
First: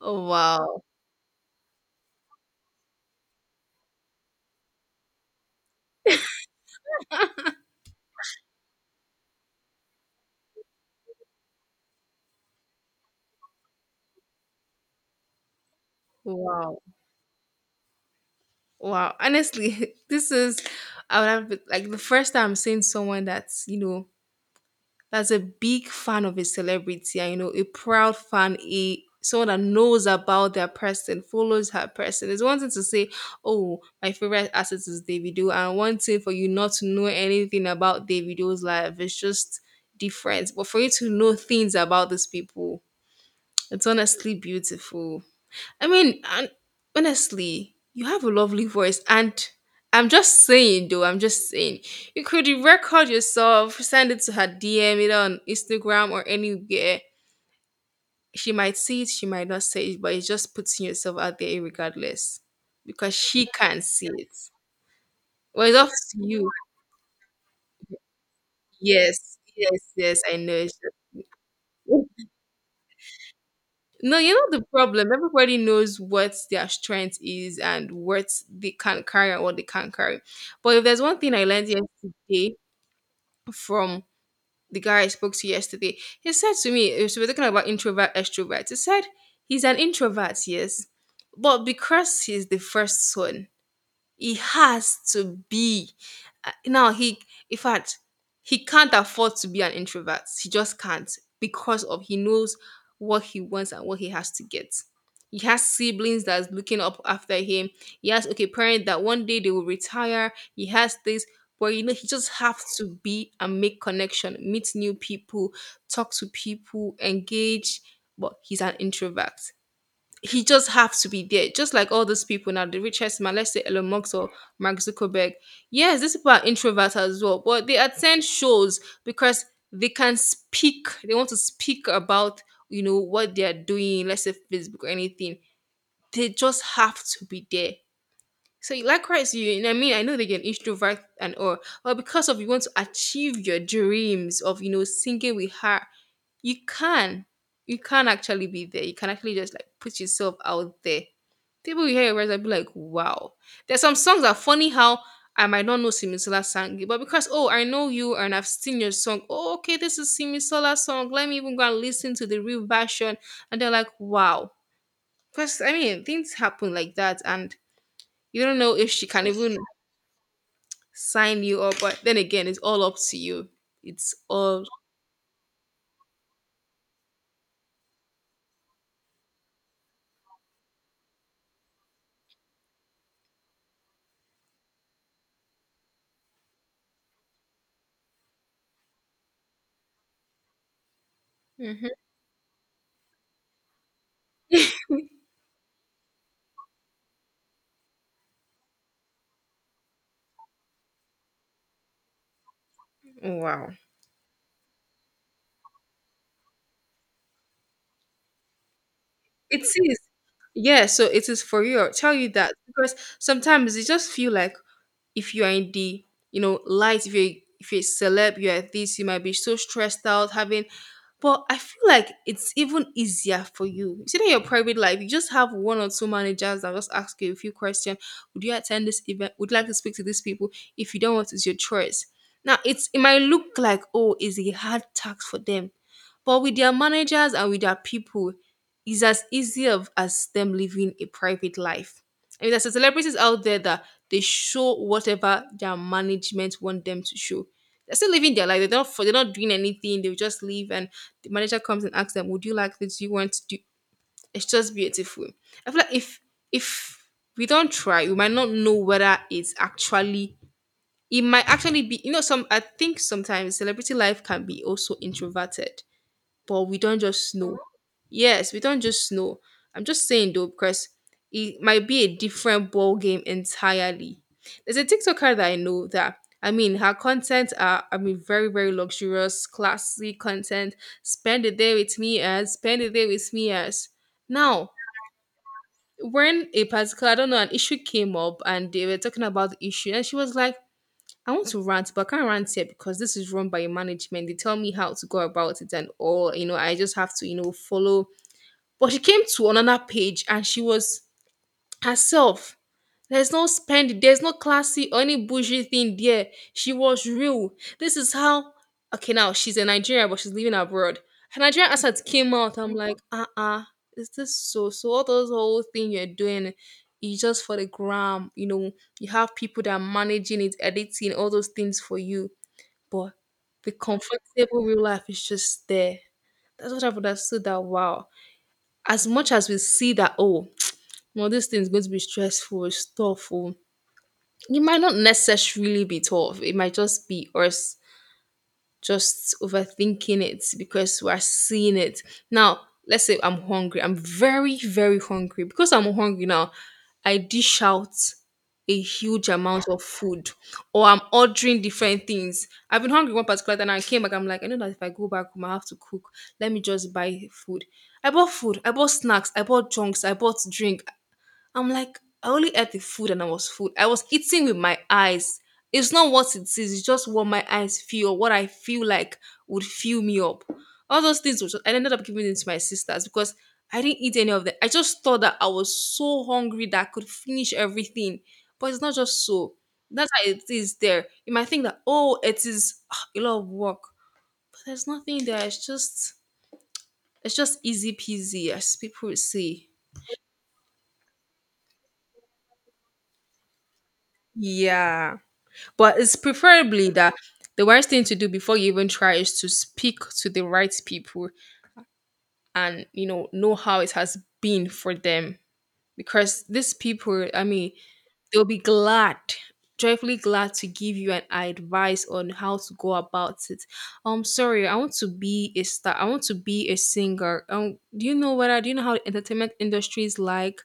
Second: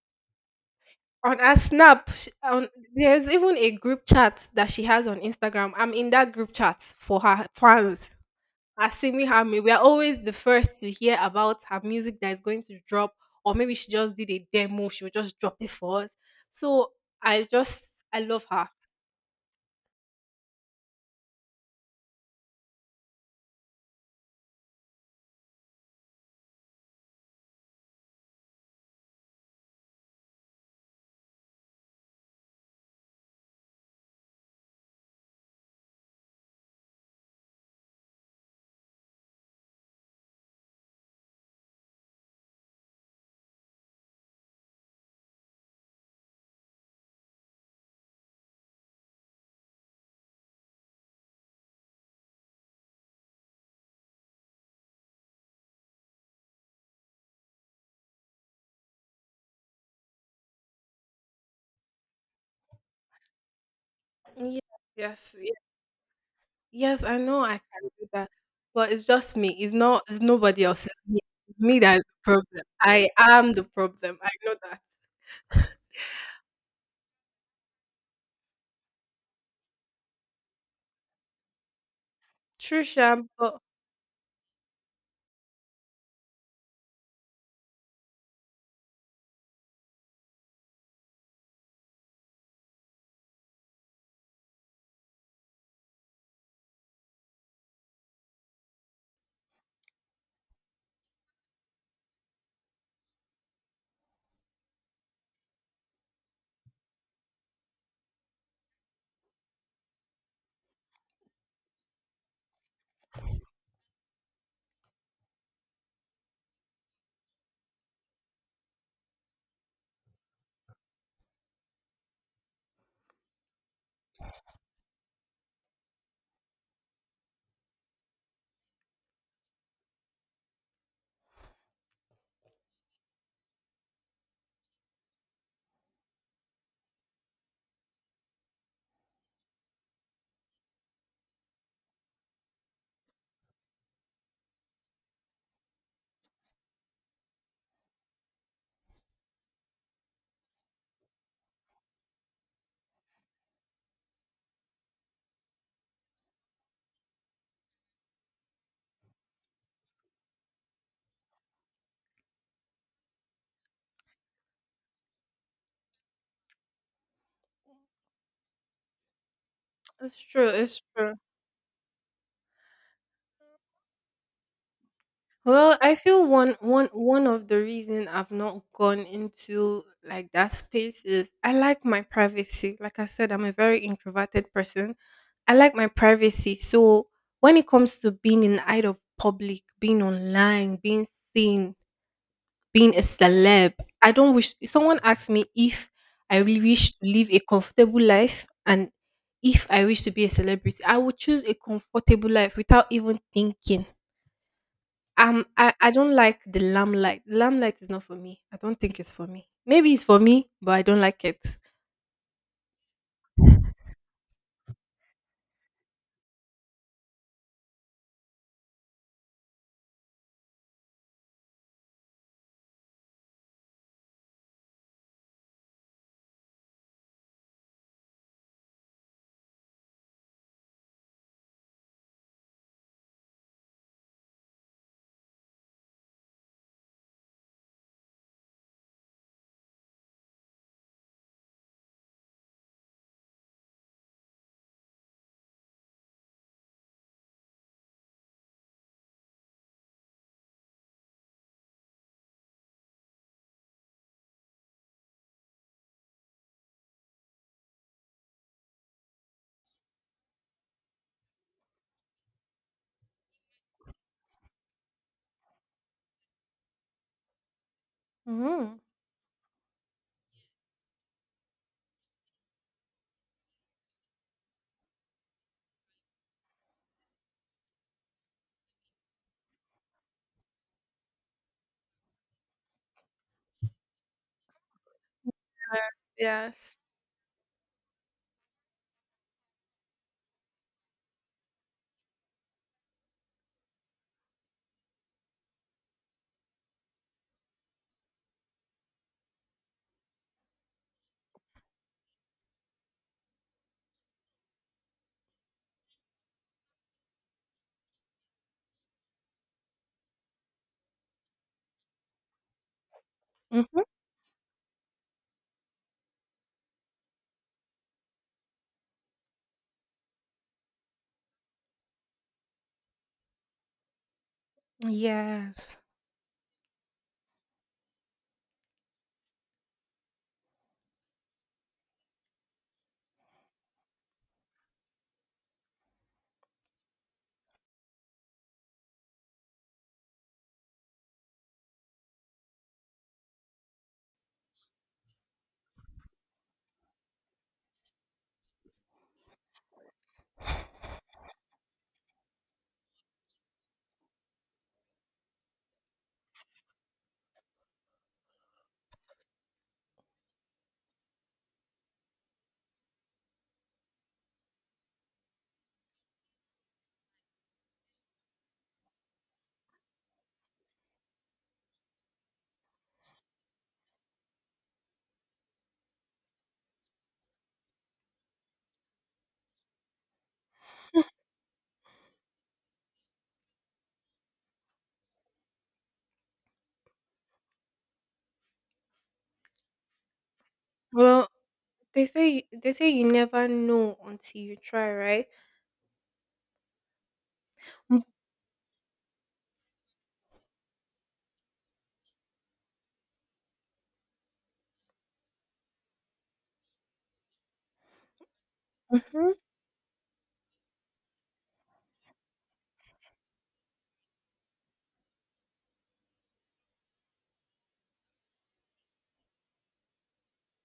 [SPEAKER 1] Wow.
[SPEAKER 2] On her snap, sh on there's even a group chat that she has on Instagram. I'm in that group chat for her fans. Asimi Hammy, we are always the first to hear about her music that is going to drop, or maybe she just did a demo, she will just drop it for us.
[SPEAKER 1] Wow.
[SPEAKER 2] So I just I love her.
[SPEAKER 1] Wow. Honestly, this is I would have been- like the first time I'm seeing someone that's, you know, that's a big fan of a celebrity, and you know a proud fan, a someone that knows about their person, follows her person. It's one thing to say, oh my favorite asset is Davido, and one thing for you not to know anything about Davido's life. It's just different, but for you to know things about these people, it's honestly beautiful. I mean, and honestly, you have a lovely voice, and I'm just saying, though, I'm just saying, you could record yourself, send it to her D M, either on Instagram or anywhere. She might see it, she might not see it, but it's just putting yourself out there, regardless, because she can't see it.
[SPEAKER 2] Ye yes, ye
[SPEAKER 1] Well, it's up to you.
[SPEAKER 2] yes, I know I can do that, but it's just
[SPEAKER 1] Yes,
[SPEAKER 2] me. It's
[SPEAKER 1] yes,
[SPEAKER 2] not it's
[SPEAKER 1] yes. I know.
[SPEAKER 2] nobody
[SPEAKER 1] It's
[SPEAKER 2] else. It's me. It's me that is the
[SPEAKER 1] just-
[SPEAKER 2] problem. I am the problem.
[SPEAKER 1] No,
[SPEAKER 2] I
[SPEAKER 1] you
[SPEAKER 2] know
[SPEAKER 1] know the
[SPEAKER 2] that.
[SPEAKER 1] problem. Everybody knows what their strength is and what they can carry and what they can't carry. But if there's one thing I learned yesterday
[SPEAKER 2] True, Sham, but
[SPEAKER 1] from the guy I spoke to yesterday, he said to me, so we're talking about introvert, extrovert. He said he's an introvert, yes, but because he's the first son, he has to be. Uh, Now he, in fact, he can't afford to be an introvert. He just can't because of he knows what he wants and what he has to get. He has siblings that's looking up after him. He has okay parent that one day they will retire. He has this, but you know he just have to be and make connection, meet new people, talk to people, engage. But he's an introvert, he just have to be there, just like all those people now, the richest man, let's say Elon Musk or Mark Zuckerberg. Yes, these people are introverts as well, but they attend shows because they can speak. They want to speak about, you know, what they are doing, let's say Facebook or anything. They just have to be there. So likewise, you you know what I mean, I know they get introvert and all, but because of you want to achieve your dreams of, you know, singing with her, you can. You can actually be there. You can actually just like put yourself out there. People will hear your voice and be like, wow. There's some songs that are funny how I might not know Simisola sang it, but because oh, I know you and I've seen your song. Oh, okay, this is Simisola's song. Let me even go and listen to the real version. And they're like, wow. Because I mean things happen like that, and you don't know if she can even
[SPEAKER 2] it's true, it's true.
[SPEAKER 1] sign you up, but then again, it's all up to you. It's all
[SPEAKER 2] Well, I feel one one one of the reason I've not gone into like that space is I like my privacy. Like I said, I'm a very introverted person. I like my privacy. So when it comes to being in the eye of public, being online, being seen,
[SPEAKER 1] Mhm.
[SPEAKER 2] being a celeb, I don't wish, if someone asked me if I really wish to live a comfortable life and if I wish to be a celebrity, I would choose a comfortable life without even
[SPEAKER 1] Wow.
[SPEAKER 2] thinking. Um, I I don't like the limelight. Limelight is not for me. I don't think it's for me.
[SPEAKER 1] It
[SPEAKER 2] Maybe
[SPEAKER 1] is.
[SPEAKER 2] it's for me, but I
[SPEAKER 1] Yeah,
[SPEAKER 2] don't
[SPEAKER 1] so
[SPEAKER 2] like
[SPEAKER 1] it is
[SPEAKER 2] it.
[SPEAKER 1] for you. I'll tell you that because sometimes you just feel like, if you are in the, you know, light, if you're if you're a celeb, you are this, you might be so stressed out having, but I feel like it's even easier for you. You see, that your private life, you just have one or two managers that just ask you a few questions. Would you attend this event? Would you like to speak to these people? If you don't want, it's your choice. Now, it's it might look like, oh, it's a hard task for them, but with their managers and with their people, it's as easy of, as them living a private life. I mean, there's celebrities out there that they show whatever their management want them to show. They're still living their life. They're not for, they're not doing anything. They will just live, and the manager comes and asks them, "Would you like this? Do you want to do?" It's just beautiful. I feel like if if we don't try, we might not know whether it's actually. It might actually be, you know, some. I think sometimes celebrity life can be also introverted, but we don't just know. Yes, we
[SPEAKER 2] Mhm.
[SPEAKER 1] don't just know. I'm just saying though, because it might be a different ball game entirely. There's a TikToker that I know that, I mean, her content are, I mean, very, very luxurious, classy content. Spend a day with me as spend a day with me as now when a
[SPEAKER 2] Yes.
[SPEAKER 1] particular, I don't know, an issue came up and they were talking about the issue, and she was like, I want to rant, but I can't rant here because this is run by your management. They tell me how to go about it and all, you know, I just have to, you know, follow. But she came to another page and she was herself. There's no spendy, there's no classy or any bougie thing there. She was real. This is how, okay, now she's in Nigeria, but she's living abroad. Her Nigerian accent came out. I'm like, uh-uh,
[SPEAKER 2] Mhm.
[SPEAKER 1] is this so? So all those whole thing you're doing is just for the gram, you know, you have people that are managing it, editing all those things for you, but the comfortable real life is just
[SPEAKER 2] Yes.
[SPEAKER 1] there. That's what I've understood, that wow. As much as we see that, oh, well, this thing is going to be stressful, it's tough. Oh, it might not necessarily be tough. It might just be us just overthinking it because we are seeing it. Now, let's say I'm hungry. I'm very, very hungry. Because I'm hungry now, I dish out a huge amount of food or I'm ordering different things. I've been hungry one particular time and I came back. I'm like, I know that if I go back home, I have to cook. Let me just buy food. I bought food. I bought snacks. I bought junks. I bought drink. I'm like, I only ate the food and I was food. I was eating with my eyes. It's not what it is, it's just what my eyes feel or what I feel like would fill me up. All those things which I ended up giving it to my sisters because I didn't eat any of them. I just thought that I was so hungry that I could finish everything. But it's not just so. That's how it is there. You might think that, oh, it is ah, a lot of work. But there's nothing there. It's just it's just easy peasy, as people would say.
[SPEAKER 2] Well, they say they say you never know until you try,
[SPEAKER 1] Yeah.
[SPEAKER 2] right?
[SPEAKER 1] But it's preferably that the worst thing to do before you even try is to speak to the right people and you know know how it has been for them. Because these people, I mean, they'll be glad,
[SPEAKER 2] Mm-hmm.
[SPEAKER 1] joyfully glad to give you an advice on how to go about it. I'm sorry, I want to be a star. I want to be a singer. Um, do you know what I do you know how the entertainment industry is like?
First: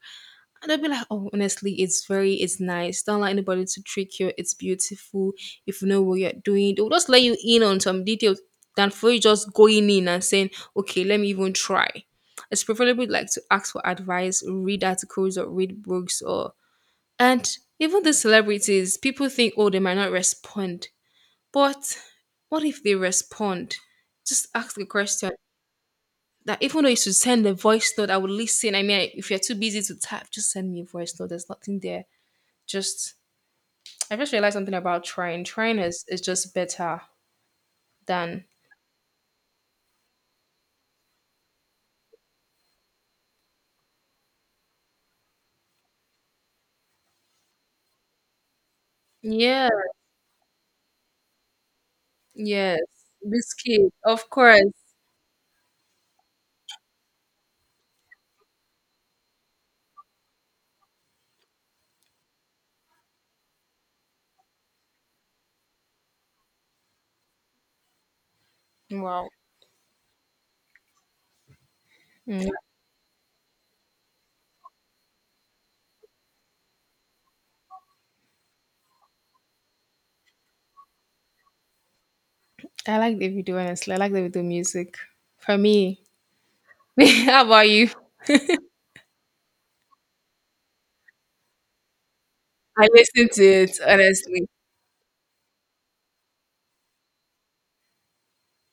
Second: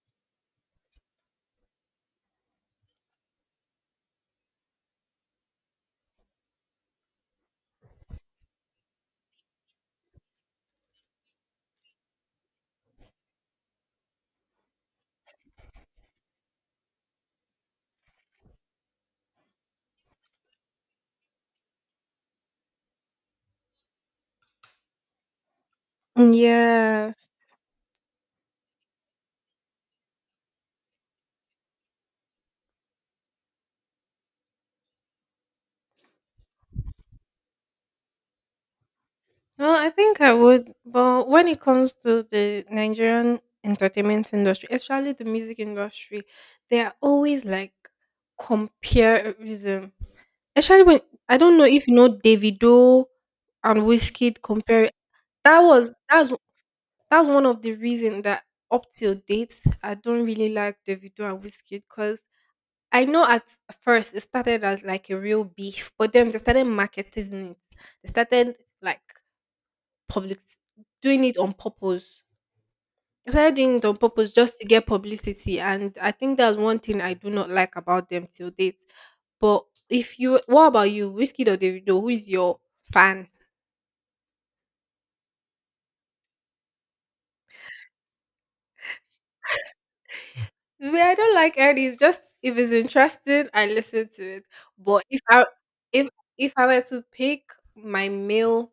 [SPEAKER 1] And I'd be like, oh, honestly, it's very, it's nice. Don't let anybody to trick you. It's beautiful. If you know what you're doing, they'll just let you in on some details than for you just going in and saying, okay, let me even try. It's preferably like to ask for advice, read articles or read books or and even the celebrities, people think, oh, they might not respond. But what if they respond? Just ask the question that even though you should
[SPEAKER 2] Yes.
[SPEAKER 1] send a voice note, I would listen. I mean, I- if you're too busy to type, just send me a voice note. There's nothing there. Just I just realized something about trying. Trying is, is just better than
[SPEAKER 2] Well, I think I would, but when it comes to the Nigerian entertainment industry, especially the music industry, they are always like
[SPEAKER 1] yeah.
[SPEAKER 2] comparison. Especially when, I don't know if you know
[SPEAKER 1] Yes,
[SPEAKER 2] Davido and
[SPEAKER 1] biscuit, of
[SPEAKER 2] Wizkid
[SPEAKER 1] course.
[SPEAKER 2] compare, that was that's that's one of the reason that up till date I don't really like Davido and Wizkid because I know at first it started as like a real beef, but then they started marketing it. They started like
[SPEAKER 1] Wow.
[SPEAKER 2] public doing it on purpose.
[SPEAKER 1] Mm.
[SPEAKER 2] I started doing it on purpose just to get publicity, and I think that's one thing I do not like about them till date. But if you, what about you, Whiskey or Davido? Who is your
[SPEAKER 1] I like
[SPEAKER 2] fan?
[SPEAKER 1] the video honestly. I like the video music. For me, how about you?
[SPEAKER 2] Well, I don't like any. It's just if it's
[SPEAKER 1] I listen to
[SPEAKER 2] interesting, I
[SPEAKER 1] it
[SPEAKER 2] listen to
[SPEAKER 1] honestly.
[SPEAKER 2] it. But if I, if if I were to pick my male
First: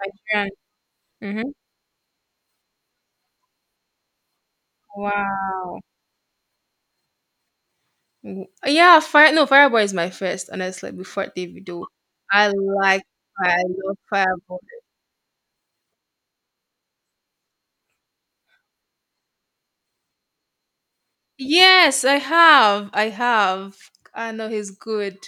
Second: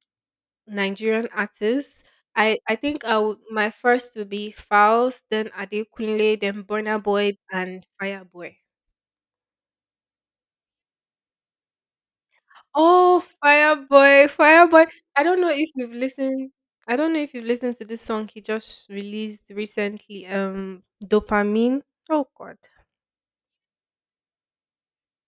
[SPEAKER 1] I can.
[SPEAKER 2] Nigerian
[SPEAKER 1] Hmm.
[SPEAKER 2] artists, I I think I would, my first would be Faust, then
[SPEAKER 1] Wow.
[SPEAKER 2] Adekunle, then Burna Boy, and
[SPEAKER 1] W-
[SPEAKER 2] Fireboy.
[SPEAKER 1] Yeah, Fire. No, Fireboy is my first, honestly, before Davido. I like,
[SPEAKER 2] Oh,
[SPEAKER 1] I love
[SPEAKER 2] Fireboy,
[SPEAKER 1] Fireboy.
[SPEAKER 2] Fireboy. I don't know if you've listened. I don't know if you've listened to this song he just released recently. Um, Dopamine.
[SPEAKER 1] Yes, I
[SPEAKER 2] Oh God.
[SPEAKER 1] have. I have. I know he's good.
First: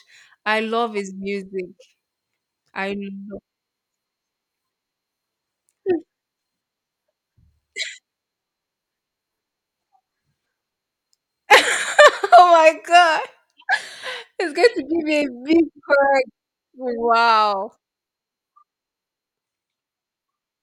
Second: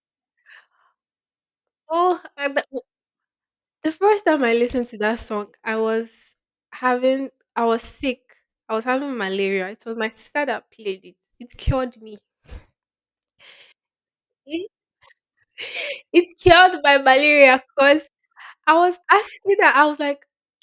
[SPEAKER 1] I love his music.
[SPEAKER 2] Oh, I- the
[SPEAKER 1] I love.
[SPEAKER 2] the first time I listened to that song, I was having, I was sick. I was having malaria. It was my sister that played it. It cured me.
[SPEAKER 1] Oh my God. It's going to give me a big hug.
[SPEAKER 2] It cured my malaria
[SPEAKER 1] Wow.
[SPEAKER 2] because. I was asking, that I was like,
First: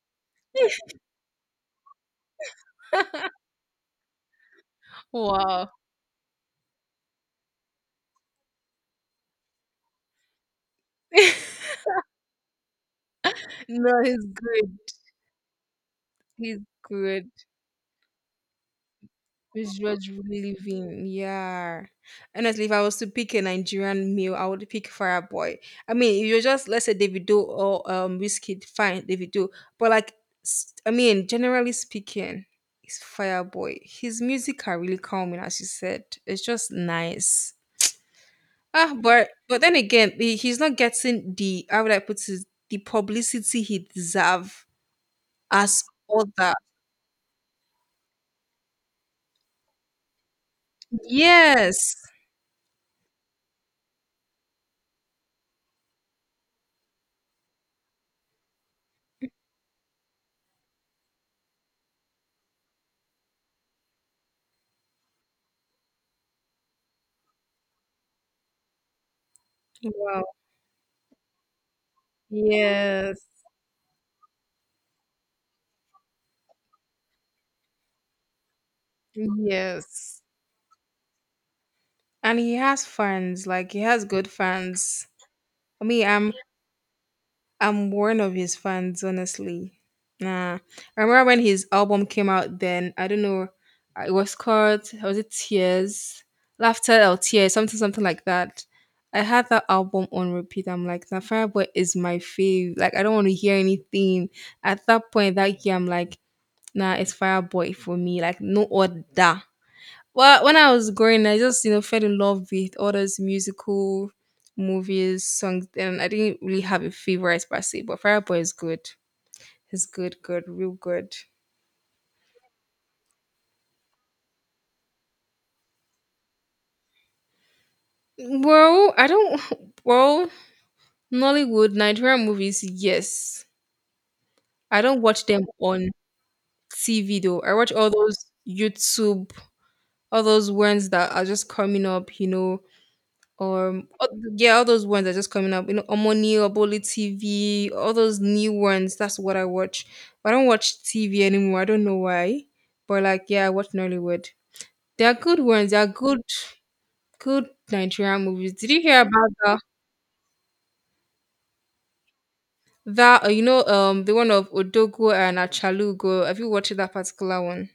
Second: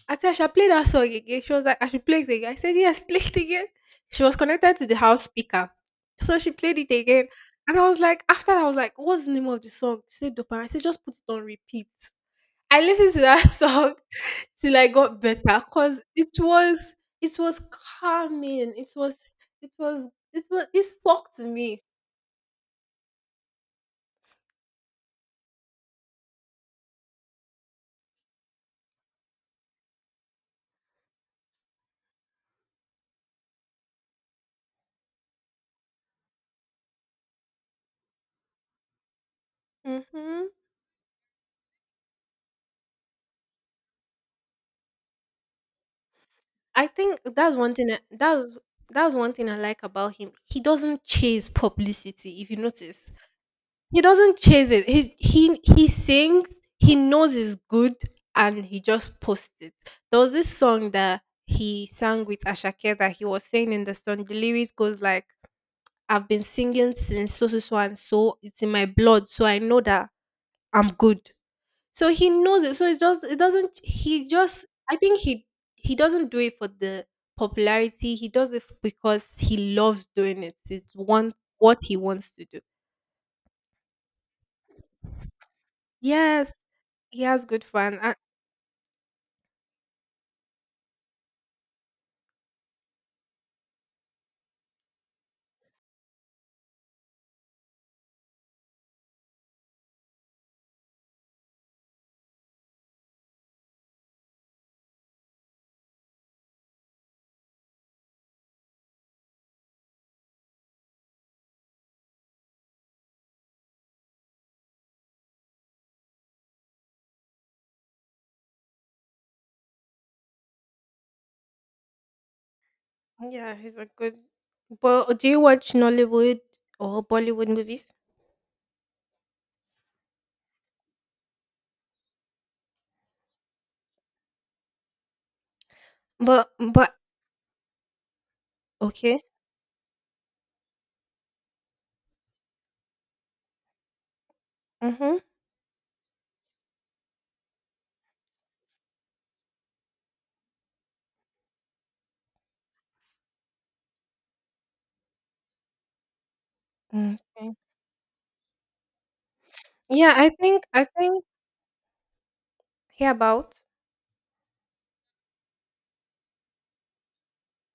[SPEAKER 2] Auntie, I should play that song again. She was like, I should play it again. I said, Yes, play it again. She was connected to the house speaker.
[SPEAKER 1] Wow.
[SPEAKER 2] So she played it again. And I was like, after that, I was like, what's the name of the song? She said dopamine. I said, just put it on repeat. I listened to that song
[SPEAKER 1] No, he's
[SPEAKER 2] till
[SPEAKER 1] good.
[SPEAKER 2] I got better because it
[SPEAKER 1] He's
[SPEAKER 2] was
[SPEAKER 1] good.
[SPEAKER 2] it was calming. It was it
[SPEAKER 1] Which world
[SPEAKER 2] was
[SPEAKER 1] you
[SPEAKER 2] it
[SPEAKER 1] really live
[SPEAKER 2] was it
[SPEAKER 1] in?
[SPEAKER 2] spoke to me.
[SPEAKER 1] Yeah. Honestly, if I was to pick a Nigerian meal, I would pick Fireboy. I mean, if you're just let's say Davido or um Whiskey, fine, Davido. But like, s- I mean, generally speaking, it's Fireboy. His music are really calming, as you said. It's just nice. Ah, but but then again, he,
[SPEAKER 2] Mhm.
[SPEAKER 1] he's not getting the, how would I put it, the publicity he deserve as other.
[SPEAKER 2] I think that's one thing that that's that's one thing I like about him. He doesn't chase
[SPEAKER 1] Yes.
[SPEAKER 2] publicity, if you notice. He doesn't chase it. He he he sings. He knows it's good, and he just posts it. There was this song that he sang with Ashake that he was saying in the song. The lyrics goes like, "I've been singing since so so so and so. It's in my blood, so I know that
[SPEAKER 1] Wow.
[SPEAKER 2] I'm good." So he knows it. So it's just
[SPEAKER 1] Yes.
[SPEAKER 2] it doesn't. He just I think he he doesn't do it for the popularity. He does it because he loves
[SPEAKER 1] Yes.
[SPEAKER 2] doing it. It's one what he wants
[SPEAKER 1] And
[SPEAKER 2] to
[SPEAKER 1] he
[SPEAKER 2] do.
[SPEAKER 1] has fans, like he has good fans. For me, I'm
[SPEAKER 2] Yes, he has good
[SPEAKER 1] I'm
[SPEAKER 2] fun. Uh,
[SPEAKER 1] one of his fans, honestly. Nah. I remember when his album came out then, I don't know, uh, it was called was it Tears? Laughter or Tears, something something like that. I had that album on repeat. I'm like, the Fireboy is my fave. Like I don't want to hear anything. At that point that year, I'm like, nah, it's Fireboy for me. Like no other. Well, when I was growing, I just you know fell in love with all those musical movies, songs, and I didn't really have a favorite per se. But Fireboy is good. It's good, good, real good.
[SPEAKER 2] yeah, he's a good. But do you watch Nollywood or Bollywood movies?
[SPEAKER 1] Well, I don't. Well, Nollywood Nigerian movies, yes. I don't watch them on
[SPEAKER 2] But but
[SPEAKER 1] T V though. I watch all those
[SPEAKER 2] okay.
[SPEAKER 1] YouTube, all those ones that are just coming up. You know, Um, all- yeah, all those ones are
[SPEAKER 2] Mhm.
[SPEAKER 1] just coming up. You know, Omoni, Oboli T V, all those new ones. That's what I watch. I don't watch T V anymore. I don't know why, but like, yeah, I watch Nollywood. They are good ones. They are good, good
[SPEAKER 2] Okay.
[SPEAKER 1] Nigerian movies. Did you hear about that?
[SPEAKER 2] Yeah, I think I think hear
[SPEAKER 1] That uh, you
[SPEAKER 2] about.
[SPEAKER 1] know, um, the one of Odogo and Achalugo. Have you watched that particular one?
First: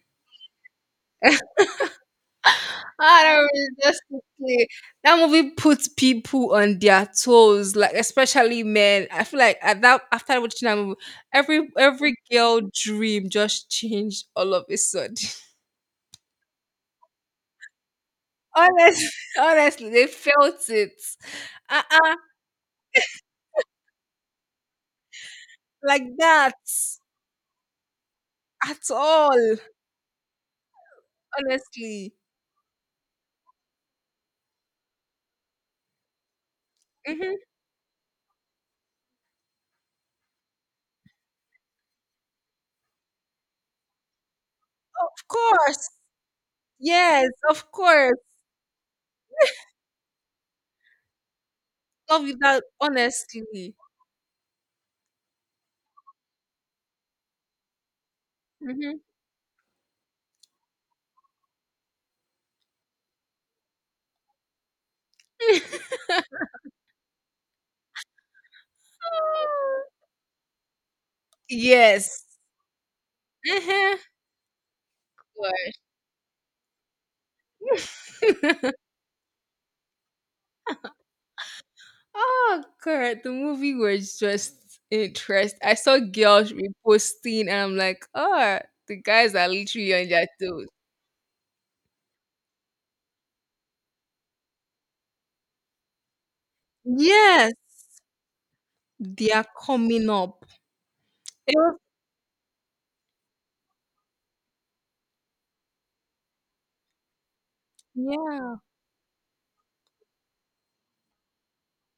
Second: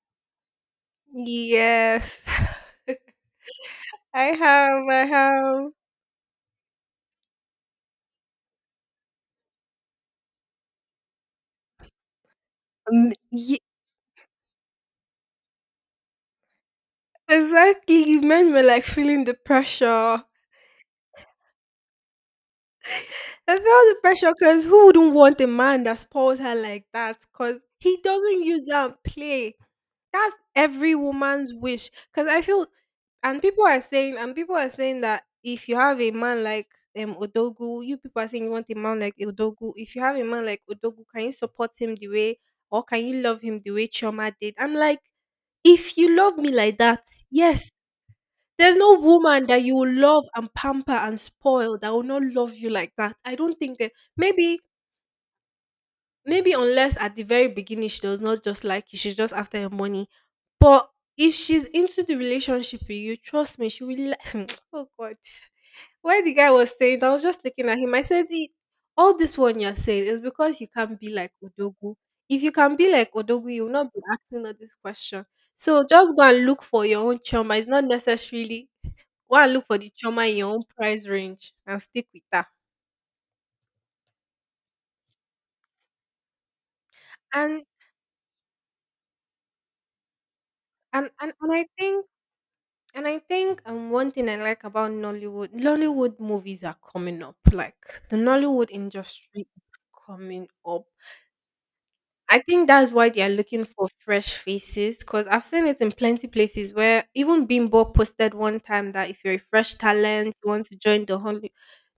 [SPEAKER 2] Yes.
[SPEAKER 1] I don't
[SPEAKER 2] I
[SPEAKER 1] Unrealistically,
[SPEAKER 2] have, I
[SPEAKER 1] that movie
[SPEAKER 2] have.
[SPEAKER 1] puts people on their toes, like especially men. I feel like at that after watching that movie, every every girl
[SPEAKER 2] Mm,
[SPEAKER 1] dream
[SPEAKER 2] ye-
[SPEAKER 1] just changed all of a sudden.
[SPEAKER 2] exactly. You men were like
[SPEAKER 1] Honestly,
[SPEAKER 2] feeling the
[SPEAKER 1] honestly, they
[SPEAKER 2] pressure.
[SPEAKER 1] felt it. Uh-uh,
[SPEAKER 2] I felt the pressure because who wouldn't want a man that
[SPEAKER 1] like
[SPEAKER 2] spoils
[SPEAKER 1] that
[SPEAKER 2] her like that? Because he doesn't use her
[SPEAKER 1] at
[SPEAKER 2] and play.
[SPEAKER 1] all.
[SPEAKER 2] Every woman's wish,
[SPEAKER 1] Honestly,
[SPEAKER 2] because I feel and people are saying and people are saying that if you have a man like um
[SPEAKER 1] hmm of
[SPEAKER 2] Odogu. You people are saying you want a man like Odogu. If you have a man like Odogu, can you support him the way, or can you love him the way Chioma did? I'm like,
[SPEAKER 1] course,
[SPEAKER 2] if you love me like that,
[SPEAKER 1] yes, of
[SPEAKER 2] yes,
[SPEAKER 1] course.
[SPEAKER 2] there's no woman that you will love and pamper and spoil that will not
[SPEAKER 1] Love
[SPEAKER 2] love
[SPEAKER 1] without
[SPEAKER 2] you like that. I don't
[SPEAKER 1] honestly.
[SPEAKER 2] think that maybe maybe unless at the very beginning she does not just like you,
[SPEAKER 1] Hmm.
[SPEAKER 2] she's just after your money. But if she's into the relationship with you, trust me, she will. Li- oh God, why the guy was saying, I was just looking at him. I said, "E- all this one you're saying is because you can't be like Odogu.
[SPEAKER 1] Yes.
[SPEAKER 2] If you can be like Odogu, you will not
[SPEAKER 1] Mhm.
[SPEAKER 2] be asking all this question. So just go and look for your own Choma. It's not necessarily go and look for the choma in your own price range and stick with that."
[SPEAKER 1] Oh, God! The movie was just interest. I saw girls reposting, and
[SPEAKER 2] And
[SPEAKER 1] I'm like, oh, the guys are literally on their toes.
[SPEAKER 2] and and, and I think And I think um one thing I like about Nollywood, Nollywood movies are coming up.
[SPEAKER 1] Yes,
[SPEAKER 2] Like the Nollywood
[SPEAKER 1] they
[SPEAKER 2] industry
[SPEAKER 1] are
[SPEAKER 2] is
[SPEAKER 1] coming up.
[SPEAKER 2] coming up.
[SPEAKER 1] It was,
[SPEAKER 2] I think that's why they are looking for fresh faces, because I've seen it in plenty places where even Bimbo posted
[SPEAKER 1] yeah,
[SPEAKER 2] one time that if you're a fresh talent, you want to join the Holly-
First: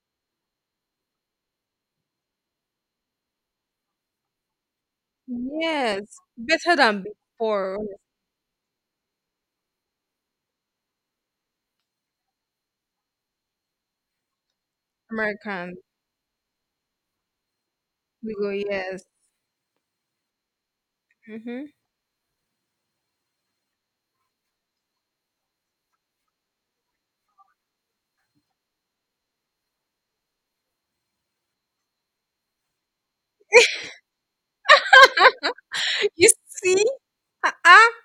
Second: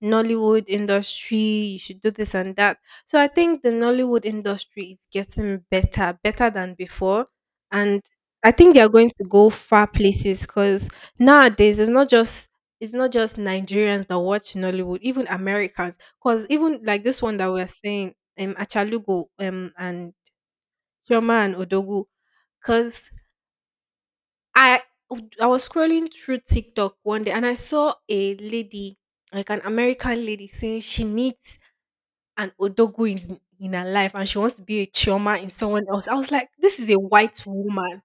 [SPEAKER 2] Nollywood industry, you should do this and that. So I think the Nollywood industry is getting
[SPEAKER 1] yes,
[SPEAKER 2] better, better than
[SPEAKER 1] better than
[SPEAKER 2] before.
[SPEAKER 1] before.
[SPEAKER 2] And I think they are going to go far places because nowadays it's not just it's not just Nigerians that watch Nollywood, even
[SPEAKER 1] American,
[SPEAKER 2] Americans. Because even like this one that we're saying,
[SPEAKER 1] we go
[SPEAKER 2] um,
[SPEAKER 1] yes.
[SPEAKER 2] Achalugo, um, and Chioma and
[SPEAKER 1] Hmm.
[SPEAKER 2] Odogu, cause I I was scrolling through TikTok one day and I saw a lady, like an American lady, saying she needs an Odogu in, in her life and she wants to be a Chioma in someone else. I
[SPEAKER 1] You
[SPEAKER 2] was like, this
[SPEAKER 1] see,
[SPEAKER 2] is a white
[SPEAKER 1] uh-uh.
[SPEAKER 2] woman.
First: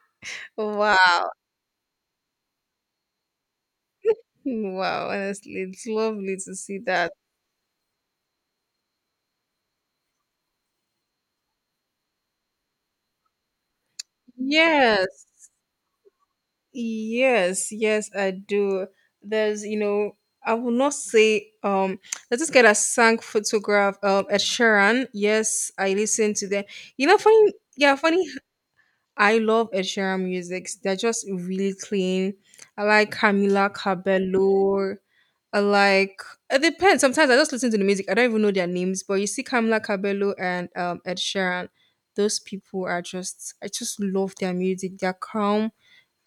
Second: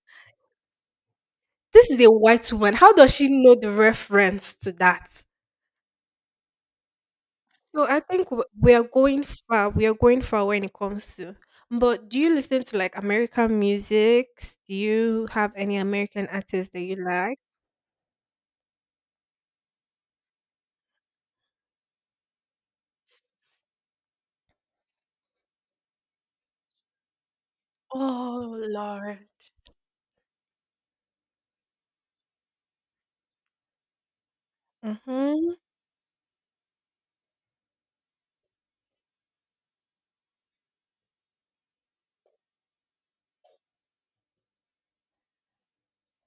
[SPEAKER 1] Wow,
[SPEAKER 2] This is a white woman. How does she know the reference to that?
[SPEAKER 1] wow. Honestly, it's lovely to see that.
[SPEAKER 2] So I think w- we are going far. We are going far when it comes to. But do you listen to like American music? Do
[SPEAKER 1] Yes.
[SPEAKER 2] you have any American artists that you like?
[SPEAKER 1] Yes, yes, I do. There's, you know, I will not say um there's this guy that sang photograph um Ed Sheeran. Yes, I listen to them. You know, funny yeah, funny
[SPEAKER 2] Oh, Lord.
[SPEAKER 1] I love Ed Sheeran music. They're just really clean. I like Camila Cabello.
[SPEAKER 2] Mhm.
[SPEAKER 1] I like It depends. Sometimes I just listen to the music. I don't even know their names, but you see Camila Cabello and um Ed Sheeran. Those people are just I just love their music. They're calm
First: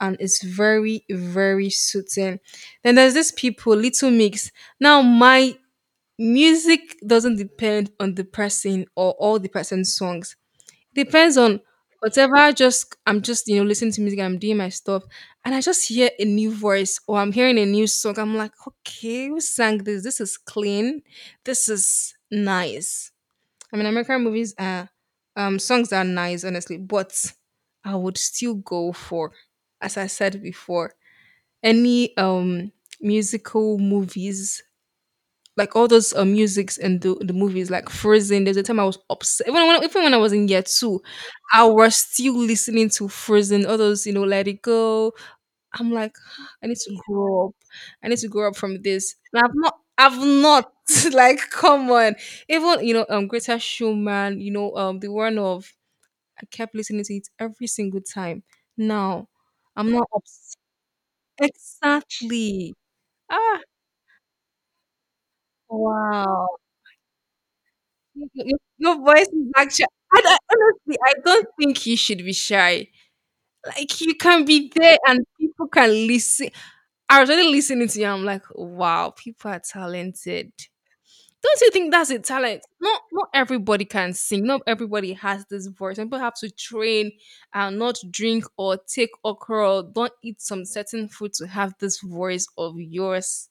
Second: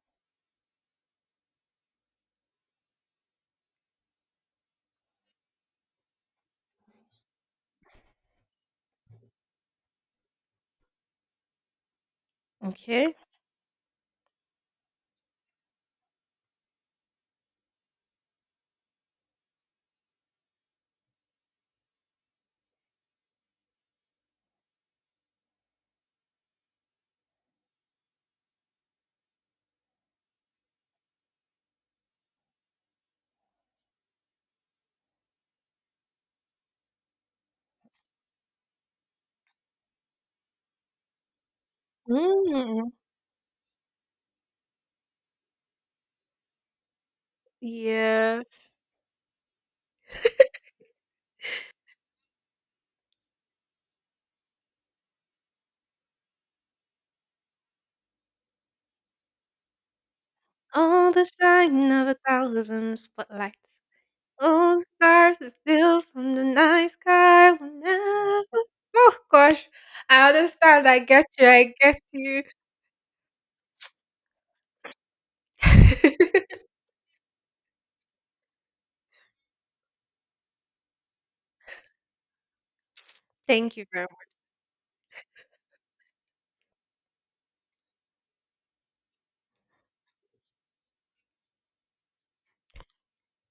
[SPEAKER 1] and it's very very soothing. Then there's these people, little mix. Now my music doesn't depend on the person or all the person's songs. It depends on whatever. I just
[SPEAKER 2] Okay.
[SPEAKER 1] I'm just you know listening to music, I'm doing my stuff, and I just hear a new voice or I'm hearing a new song. I'm like, okay, who sang this? This is clean. This is nice. I mean, American movies are um songs are nice, honestly, but I would still go for, as I said before, any um musical movies like all those uh, musics and the, the movies like Frozen. There's a time I was upset even when even when I was in year two, I was still listening
[SPEAKER 2] Mm.
[SPEAKER 1] to Frozen. All those you know, Let It Go, I'm like, I need to grow up. I need to grow up
[SPEAKER 2] Yes.
[SPEAKER 1] from this. And I've not, I've not. Like, come on. Even you know, um, Greta Schumann. You know, um, the one of I kept listening to it every single time. Now, I'm not obs-
[SPEAKER 2] Oh, the shine of a
[SPEAKER 1] exactly.
[SPEAKER 2] thousand spotlights.
[SPEAKER 1] Ah,
[SPEAKER 2] All the stars are still from the
[SPEAKER 1] wow.
[SPEAKER 2] night sky will
[SPEAKER 1] Your,
[SPEAKER 2] never.
[SPEAKER 1] your- your
[SPEAKER 2] Oh
[SPEAKER 1] voice is
[SPEAKER 2] gosh,
[SPEAKER 1] actually. I,
[SPEAKER 2] I
[SPEAKER 1] I,
[SPEAKER 2] understand.
[SPEAKER 1] honestly,
[SPEAKER 2] I
[SPEAKER 1] I
[SPEAKER 2] get
[SPEAKER 1] don't
[SPEAKER 2] you. I
[SPEAKER 1] think you
[SPEAKER 2] get
[SPEAKER 1] should be
[SPEAKER 2] you.
[SPEAKER 1] shy. Like you can be there and people can listen. I was already listening to you. I'm like, wow, people are talented. Don't you think that's a talent? Not not
[SPEAKER 2] Thank you
[SPEAKER 1] everybody
[SPEAKER 2] very
[SPEAKER 1] can
[SPEAKER 2] much.
[SPEAKER 1] sing. Not everybody has this voice. And people have to train and not drink or take okra. Or don't eat some certain food to have this voice of yours.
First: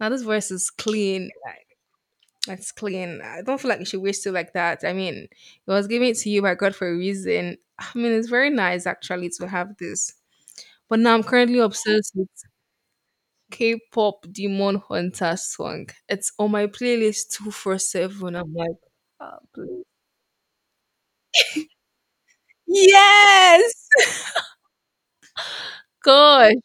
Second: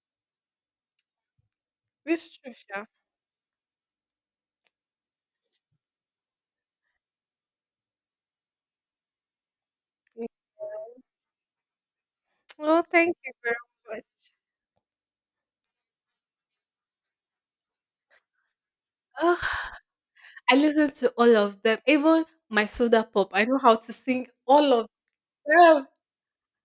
[SPEAKER 1] Now this voice is clean.
[SPEAKER 2] Miss
[SPEAKER 1] Like it's
[SPEAKER 2] Trisha.
[SPEAKER 1] clean. I don't feel like you should waste it like that. I mean, it was given to you by God for a reason. I mean, it's very nice actually to have this. But now I'm currently obsessed
[SPEAKER 2] Oh, thank you very much.
[SPEAKER 1] K-pop demon hunter song. It's on my playlist twenty-four seven. I'm like, "Ah,
[SPEAKER 2] Oh,
[SPEAKER 1] please.
[SPEAKER 2] I listen to all of them, even my soda pop. I know how
[SPEAKER 1] Yes!
[SPEAKER 2] to sing all of them.
[SPEAKER 1] Gosh.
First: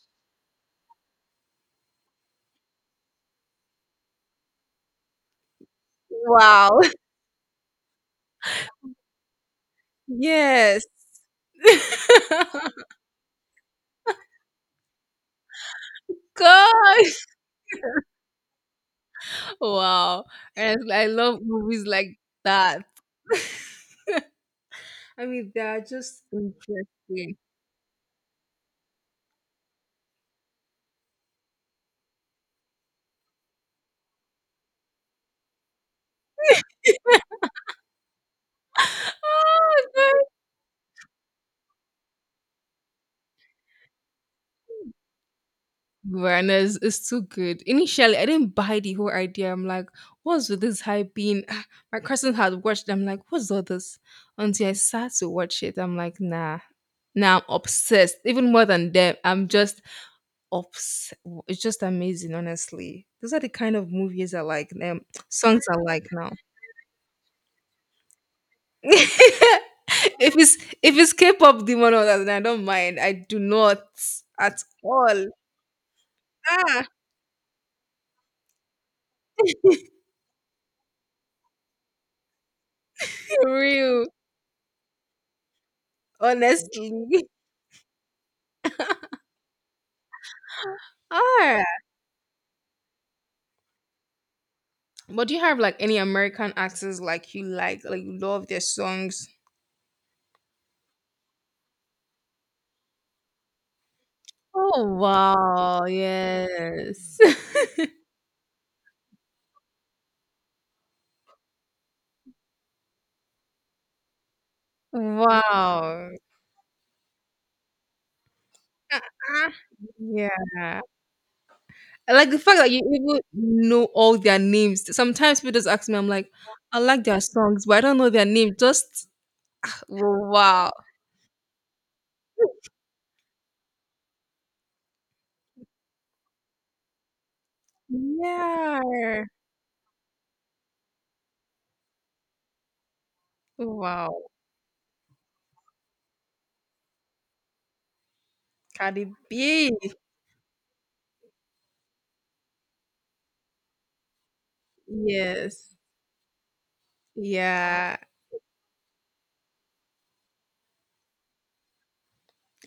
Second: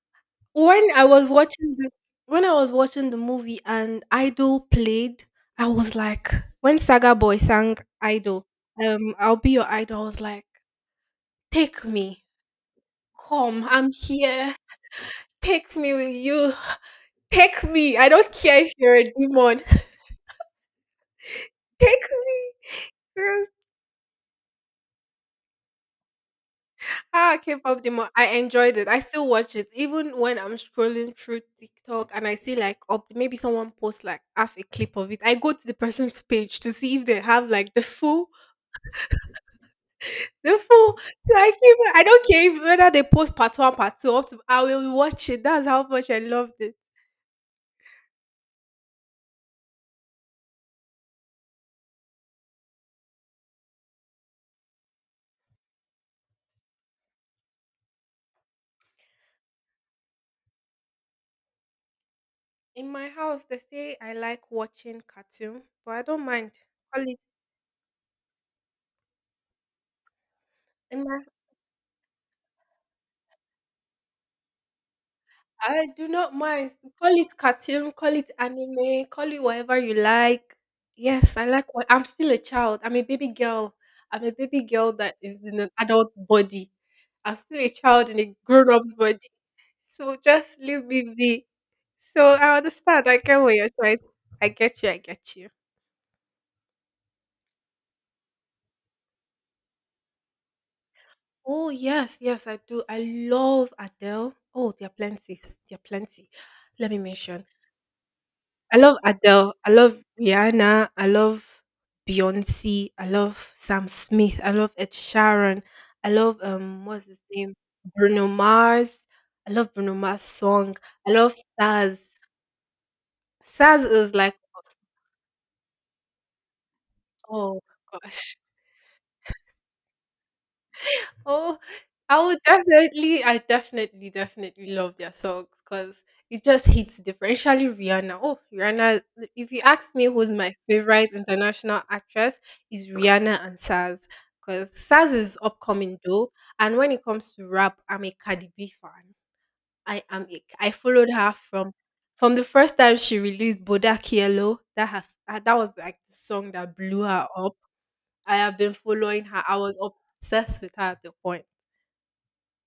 [SPEAKER 2] When I was watching the when I was watching the movie and Idol played, I was like, when
[SPEAKER 1] Wow.
[SPEAKER 2] Saga Boy sang Idol, um, I'll be your idol. I was like,
[SPEAKER 1] Yes.
[SPEAKER 2] take me, come, I'm here. Take me with you.
[SPEAKER 1] Gosh.
[SPEAKER 2] Take me. I don't care if you're a demon.
[SPEAKER 1] Wow. And it's like, I love movies
[SPEAKER 2] Take
[SPEAKER 1] like that.
[SPEAKER 2] me.
[SPEAKER 1] I mean, they are just
[SPEAKER 2] Ah,
[SPEAKER 1] interesting.
[SPEAKER 2] K-pop demon. I enjoyed it. I still watch it even when I'm scrolling through TikTok and I see like up maybe someone posts like half a clip of it. I go to the person's page to see if they have like the full,
[SPEAKER 1] Oh,
[SPEAKER 2] the full. So I keep. I don't care if, whether they post part one, part two. Up to I will watch it. That's how much I loved it.
[SPEAKER 1] awareness is too good. Initially, I didn't buy the whole idea. I'm like, what's with this hype being? Ah, my cousin had watched it. I'm like, what's all this? Until I sat to watch it, I'm like, nah. Now I'm obsessed, even more than them. I'm just obs. It's just amazing,
[SPEAKER 2] In
[SPEAKER 1] honestly.
[SPEAKER 2] my
[SPEAKER 1] Those are
[SPEAKER 2] house,
[SPEAKER 1] the
[SPEAKER 2] they
[SPEAKER 1] kind of
[SPEAKER 2] say I
[SPEAKER 1] movies I
[SPEAKER 2] like
[SPEAKER 1] like.
[SPEAKER 2] watching
[SPEAKER 1] Um, songs
[SPEAKER 2] cartoon,
[SPEAKER 1] I
[SPEAKER 2] but I
[SPEAKER 1] like
[SPEAKER 2] don't
[SPEAKER 1] now.
[SPEAKER 2] mind. Call it
[SPEAKER 1] If it's if
[SPEAKER 2] in
[SPEAKER 1] it's
[SPEAKER 2] my
[SPEAKER 1] K-pop demon, then I don't mind. I do not at all.
[SPEAKER 2] I do not mind.
[SPEAKER 1] Ah,
[SPEAKER 2] Call it cartoon, call it anime, call it whatever you like. Yes, I like what I'm still a child. I'm a baby
[SPEAKER 1] for
[SPEAKER 2] girl.
[SPEAKER 1] real,
[SPEAKER 2] I'm a baby girl that is in an adult body.
[SPEAKER 1] honestly.
[SPEAKER 2] I'm still a child in a grown up's body. So just leave me be.
[SPEAKER 1] Ah,
[SPEAKER 2] So I understand. I get what you're trying. I get you. I
[SPEAKER 1] but do
[SPEAKER 2] get
[SPEAKER 1] you
[SPEAKER 2] you.
[SPEAKER 1] have like any American actors like you like, like you love their songs?
[SPEAKER 2] Oh yes, yes, I do. I love Adele. Oh, there are
[SPEAKER 1] Oh
[SPEAKER 2] plenty. There are
[SPEAKER 1] wow,
[SPEAKER 2] plenty. Let me
[SPEAKER 1] yes.
[SPEAKER 2] mention. I love Adele. I love Rihanna. I love Beyonce. I love Sam Smith. I love Ed Sheeran. I
[SPEAKER 1] Wow.
[SPEAKER 2] love um what's his name? Bruno Mars. I
[SPEAKER 1] Uh-uh.
[SPEAKER 2] love Bruno Mars song.
[SPEAKER 1] Yeah.
[SPEAKER 2] I love Stars.
[SPEAKER 1] I like the fact that you even
[SPEAKER 2] Stars
[SPEAKER 1] know
[SPEAKER 2] is
[SPEAKER 1] all
[SPEAKER 2] like
[SPEAKER 1] their names. Sometimes people just ask me, I'm like, I like their
[SPEAKER 2] oh
[SPEAKER 1] songs, but I don't know their
[SPEAKER 2] gosh.
[SPEAKER 1] name. Just wow.
[SPEAKER 2] Oh, I would definitely, I definitely, definitely love their songs because it just hits different. Especially Rihanna. Oh, Rihanna.
[SPEAKER 1] Yeah.
[SPEAKER 2] If you ask me who's my favorite international actress, is Rihanna and Saz.
[SPEAKER 1] Wow.
[SPEAKER 2] Because Saz is upcoming though, and when it comes to rap, I'm a Cardi B fan.
[SPEAKER 1] Cardi B.
[SPEAKER 2] I am a, I followed her from from the first time she released Bodak Yellow. That has that was
[SPEAKER 1] Yes.
[SPEAKER 2] like the song that blew her up.
[SPEAKER 1] Yeah.
[SPEAKER 2] I have been following her. I was obsessed with her at the point.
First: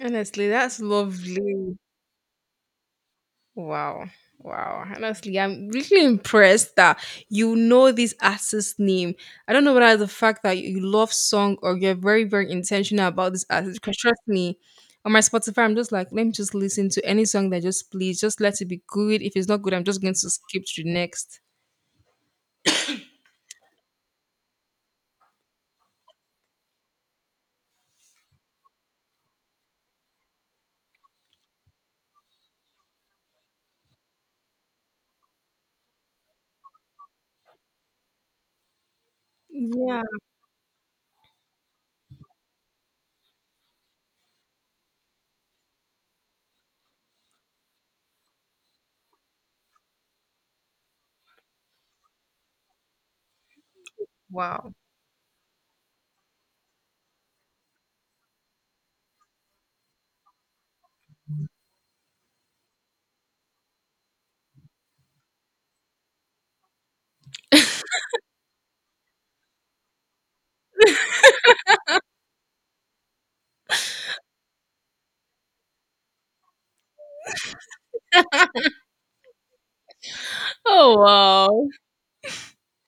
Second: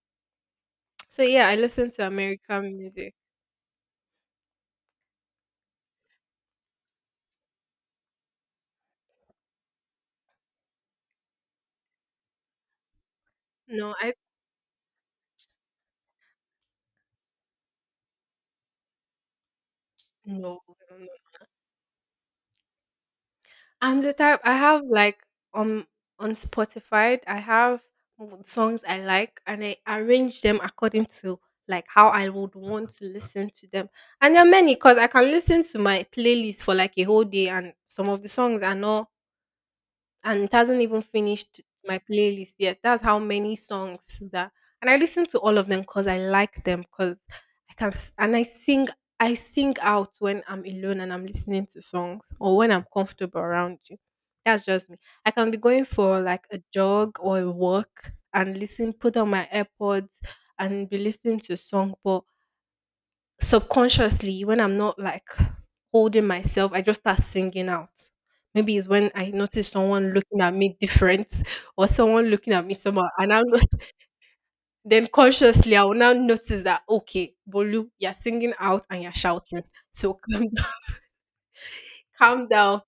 [SPEAKER 1] Honestly, that's
[SPEAKER 2] So yeah, I
[SPEAKER 1] lovely.
[SPEAKER 2] listen to American music.
[SPEAKER 1] Wow. Wow. Honestly, I'm really impressed that you know this artist's name. I don't know whether the fact that you love song or you're very, very intentional about this artist.
[SPEAKER 2] No,
[SPEAKER 1] Because
[SPEAKER 2] I
[SPEAKER 1] trust me, on my Spotify, I'm just like, let me just listen to any song that just please, just let it be good. If it's not good, I'm just going to
[SPEAKER 2] no,
[SPEAKER 1] skip to the
[SPEAKER 2] no, no.
[SPEAKER 1] next.
[SPEAKER 2] I'm the type I have like um on Spotify, I have w- songs I like and I arrange them according to like how I would want to listen to them. And there are many because I can listen to my playlist for like a whole day and some of the songs are not
[SPEAKER 1] Yeah.
[SPEAKER 2] and it hasn't even finished my playlist yet. That's how many songs that, and I listen to all of them because I like them because I can s- and I sing. I sing out when I'm alone and I'm listening to songs or when I'm comfortable around you. That's
[SPEAKER 1] Wow.
[SPEAKER 2] just me. I can be going for like a jog or a walk and listen, put on my AirPods and be listening to song. But subconsciously when I'm not like holding myself, I just start singing out. Maybe it's when I notice someone looking at me different or someone looking at me somehow and I'm not, then consciously I will now notice that okay, Bolu, you're singing out and you're shouting. So calm down,
[SPEAKER 1] Oh wow.
[SPEAKER 2] calm down,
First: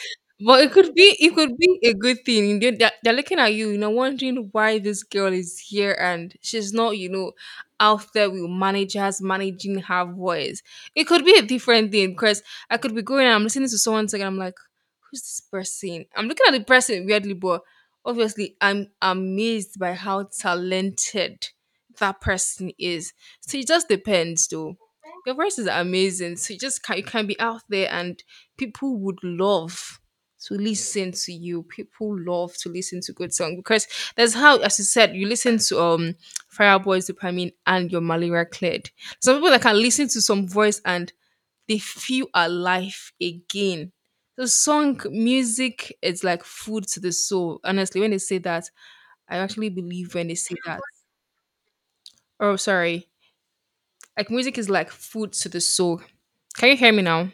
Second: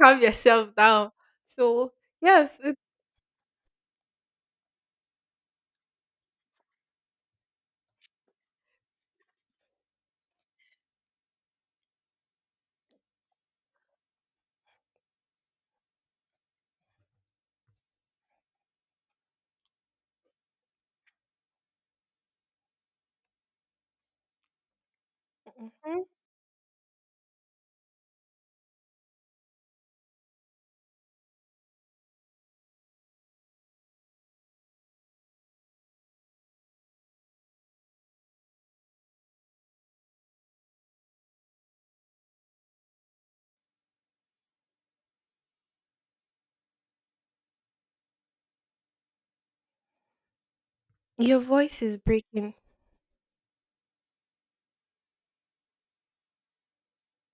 [SPEAKER 2] calm
[SPEAKER 1] But it
[SPEAKER 2] yourself
[SPEAKER 1] could
[SPEAKER 2] down.
[SPEAKER 1] be it could be
[SPEAKER 2] So
[SPEAKER 1] a good
[SPEAKER 2] yes,
[SPEAKER 1] thing. They-
[SPEAKER 2] it,
[SPEAKER 1] They're, they're looking at you, you know, wondering why this girl is here and she's not, you know, out there with managers managing her voice. It could be a different thing because I could be going and I'm listening to someone sing and I'm like, who's this person? I'm looking at the person weirdly, but obviously I'm amazed by how talented that person is. So it just depends though. Your voice is
[SPEAKER 2] mhm.
[SPEAKER 1] amazing. So you just can you can be out there and people would love to listen to you. People love to listen to good song because that's how, as you said, you listen to um Fireboy's dopamine and your malaria cleared. Some people that can listen to some voice and they feel alive again. So song music is like food to the soul. Honestly, when they say that, I actually believe when they say that.
[SPEAKER 2] Your voice is breaking.
[SPEAKER 1] Oh, sorry. Like music is like food to the soul. Can you hear me now?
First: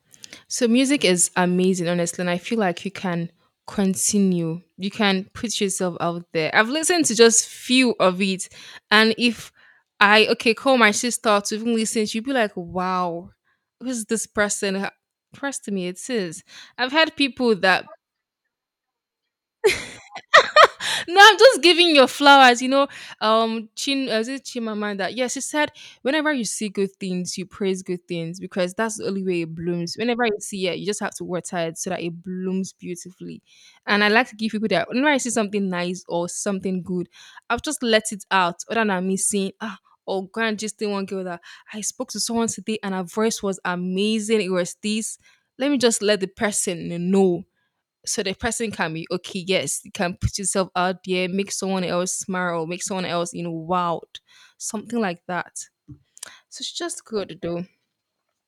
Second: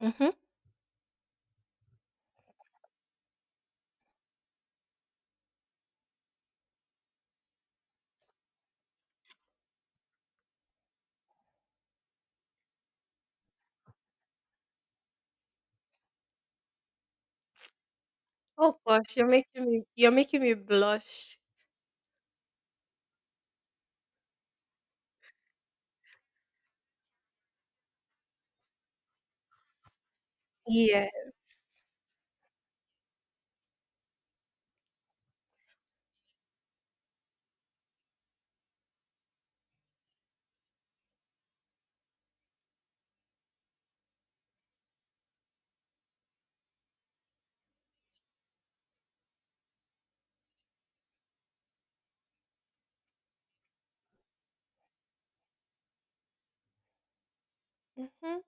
[SPEAKER 2] Hmm.
[SPEAKER 1] So music is amazing, honestly, and I feel like you can continue. You can put yourself out there. I've listened to just few of it, and if I okay call my sister to even listen, she'd be like, "Wow, who's this person?" Trust me, it is. I've had people that
[SPEAKER 2] Oh gosh, you're making me you're making me
[SPEAKER 1] no,
[SPEAKER 2] blush.
[SPEAKER 1] I'm just giving your flowers. You know, um, Chin, uh, is it Chimamanda? Yes, she said, whenever you see good things, you praise good things because that's the only way it blooms. Whenever you see it, you just
[SPEAKER 2] Yeah.
[SPEAKER 1] have to water it so that it blooms beautifully. And I like to give people that whenever I see something nice or something good, I've just let it out other than me saying, ah, or grand just the one girl that I spoke to someone today and her voice was amazing. It was this. Let me just let the person know so the person can be okay, yes, you can put yourself out there, make someone else smile or make someone else you know wowed, something like that. So it's just good though.
[SPEAKER 2] Hmm.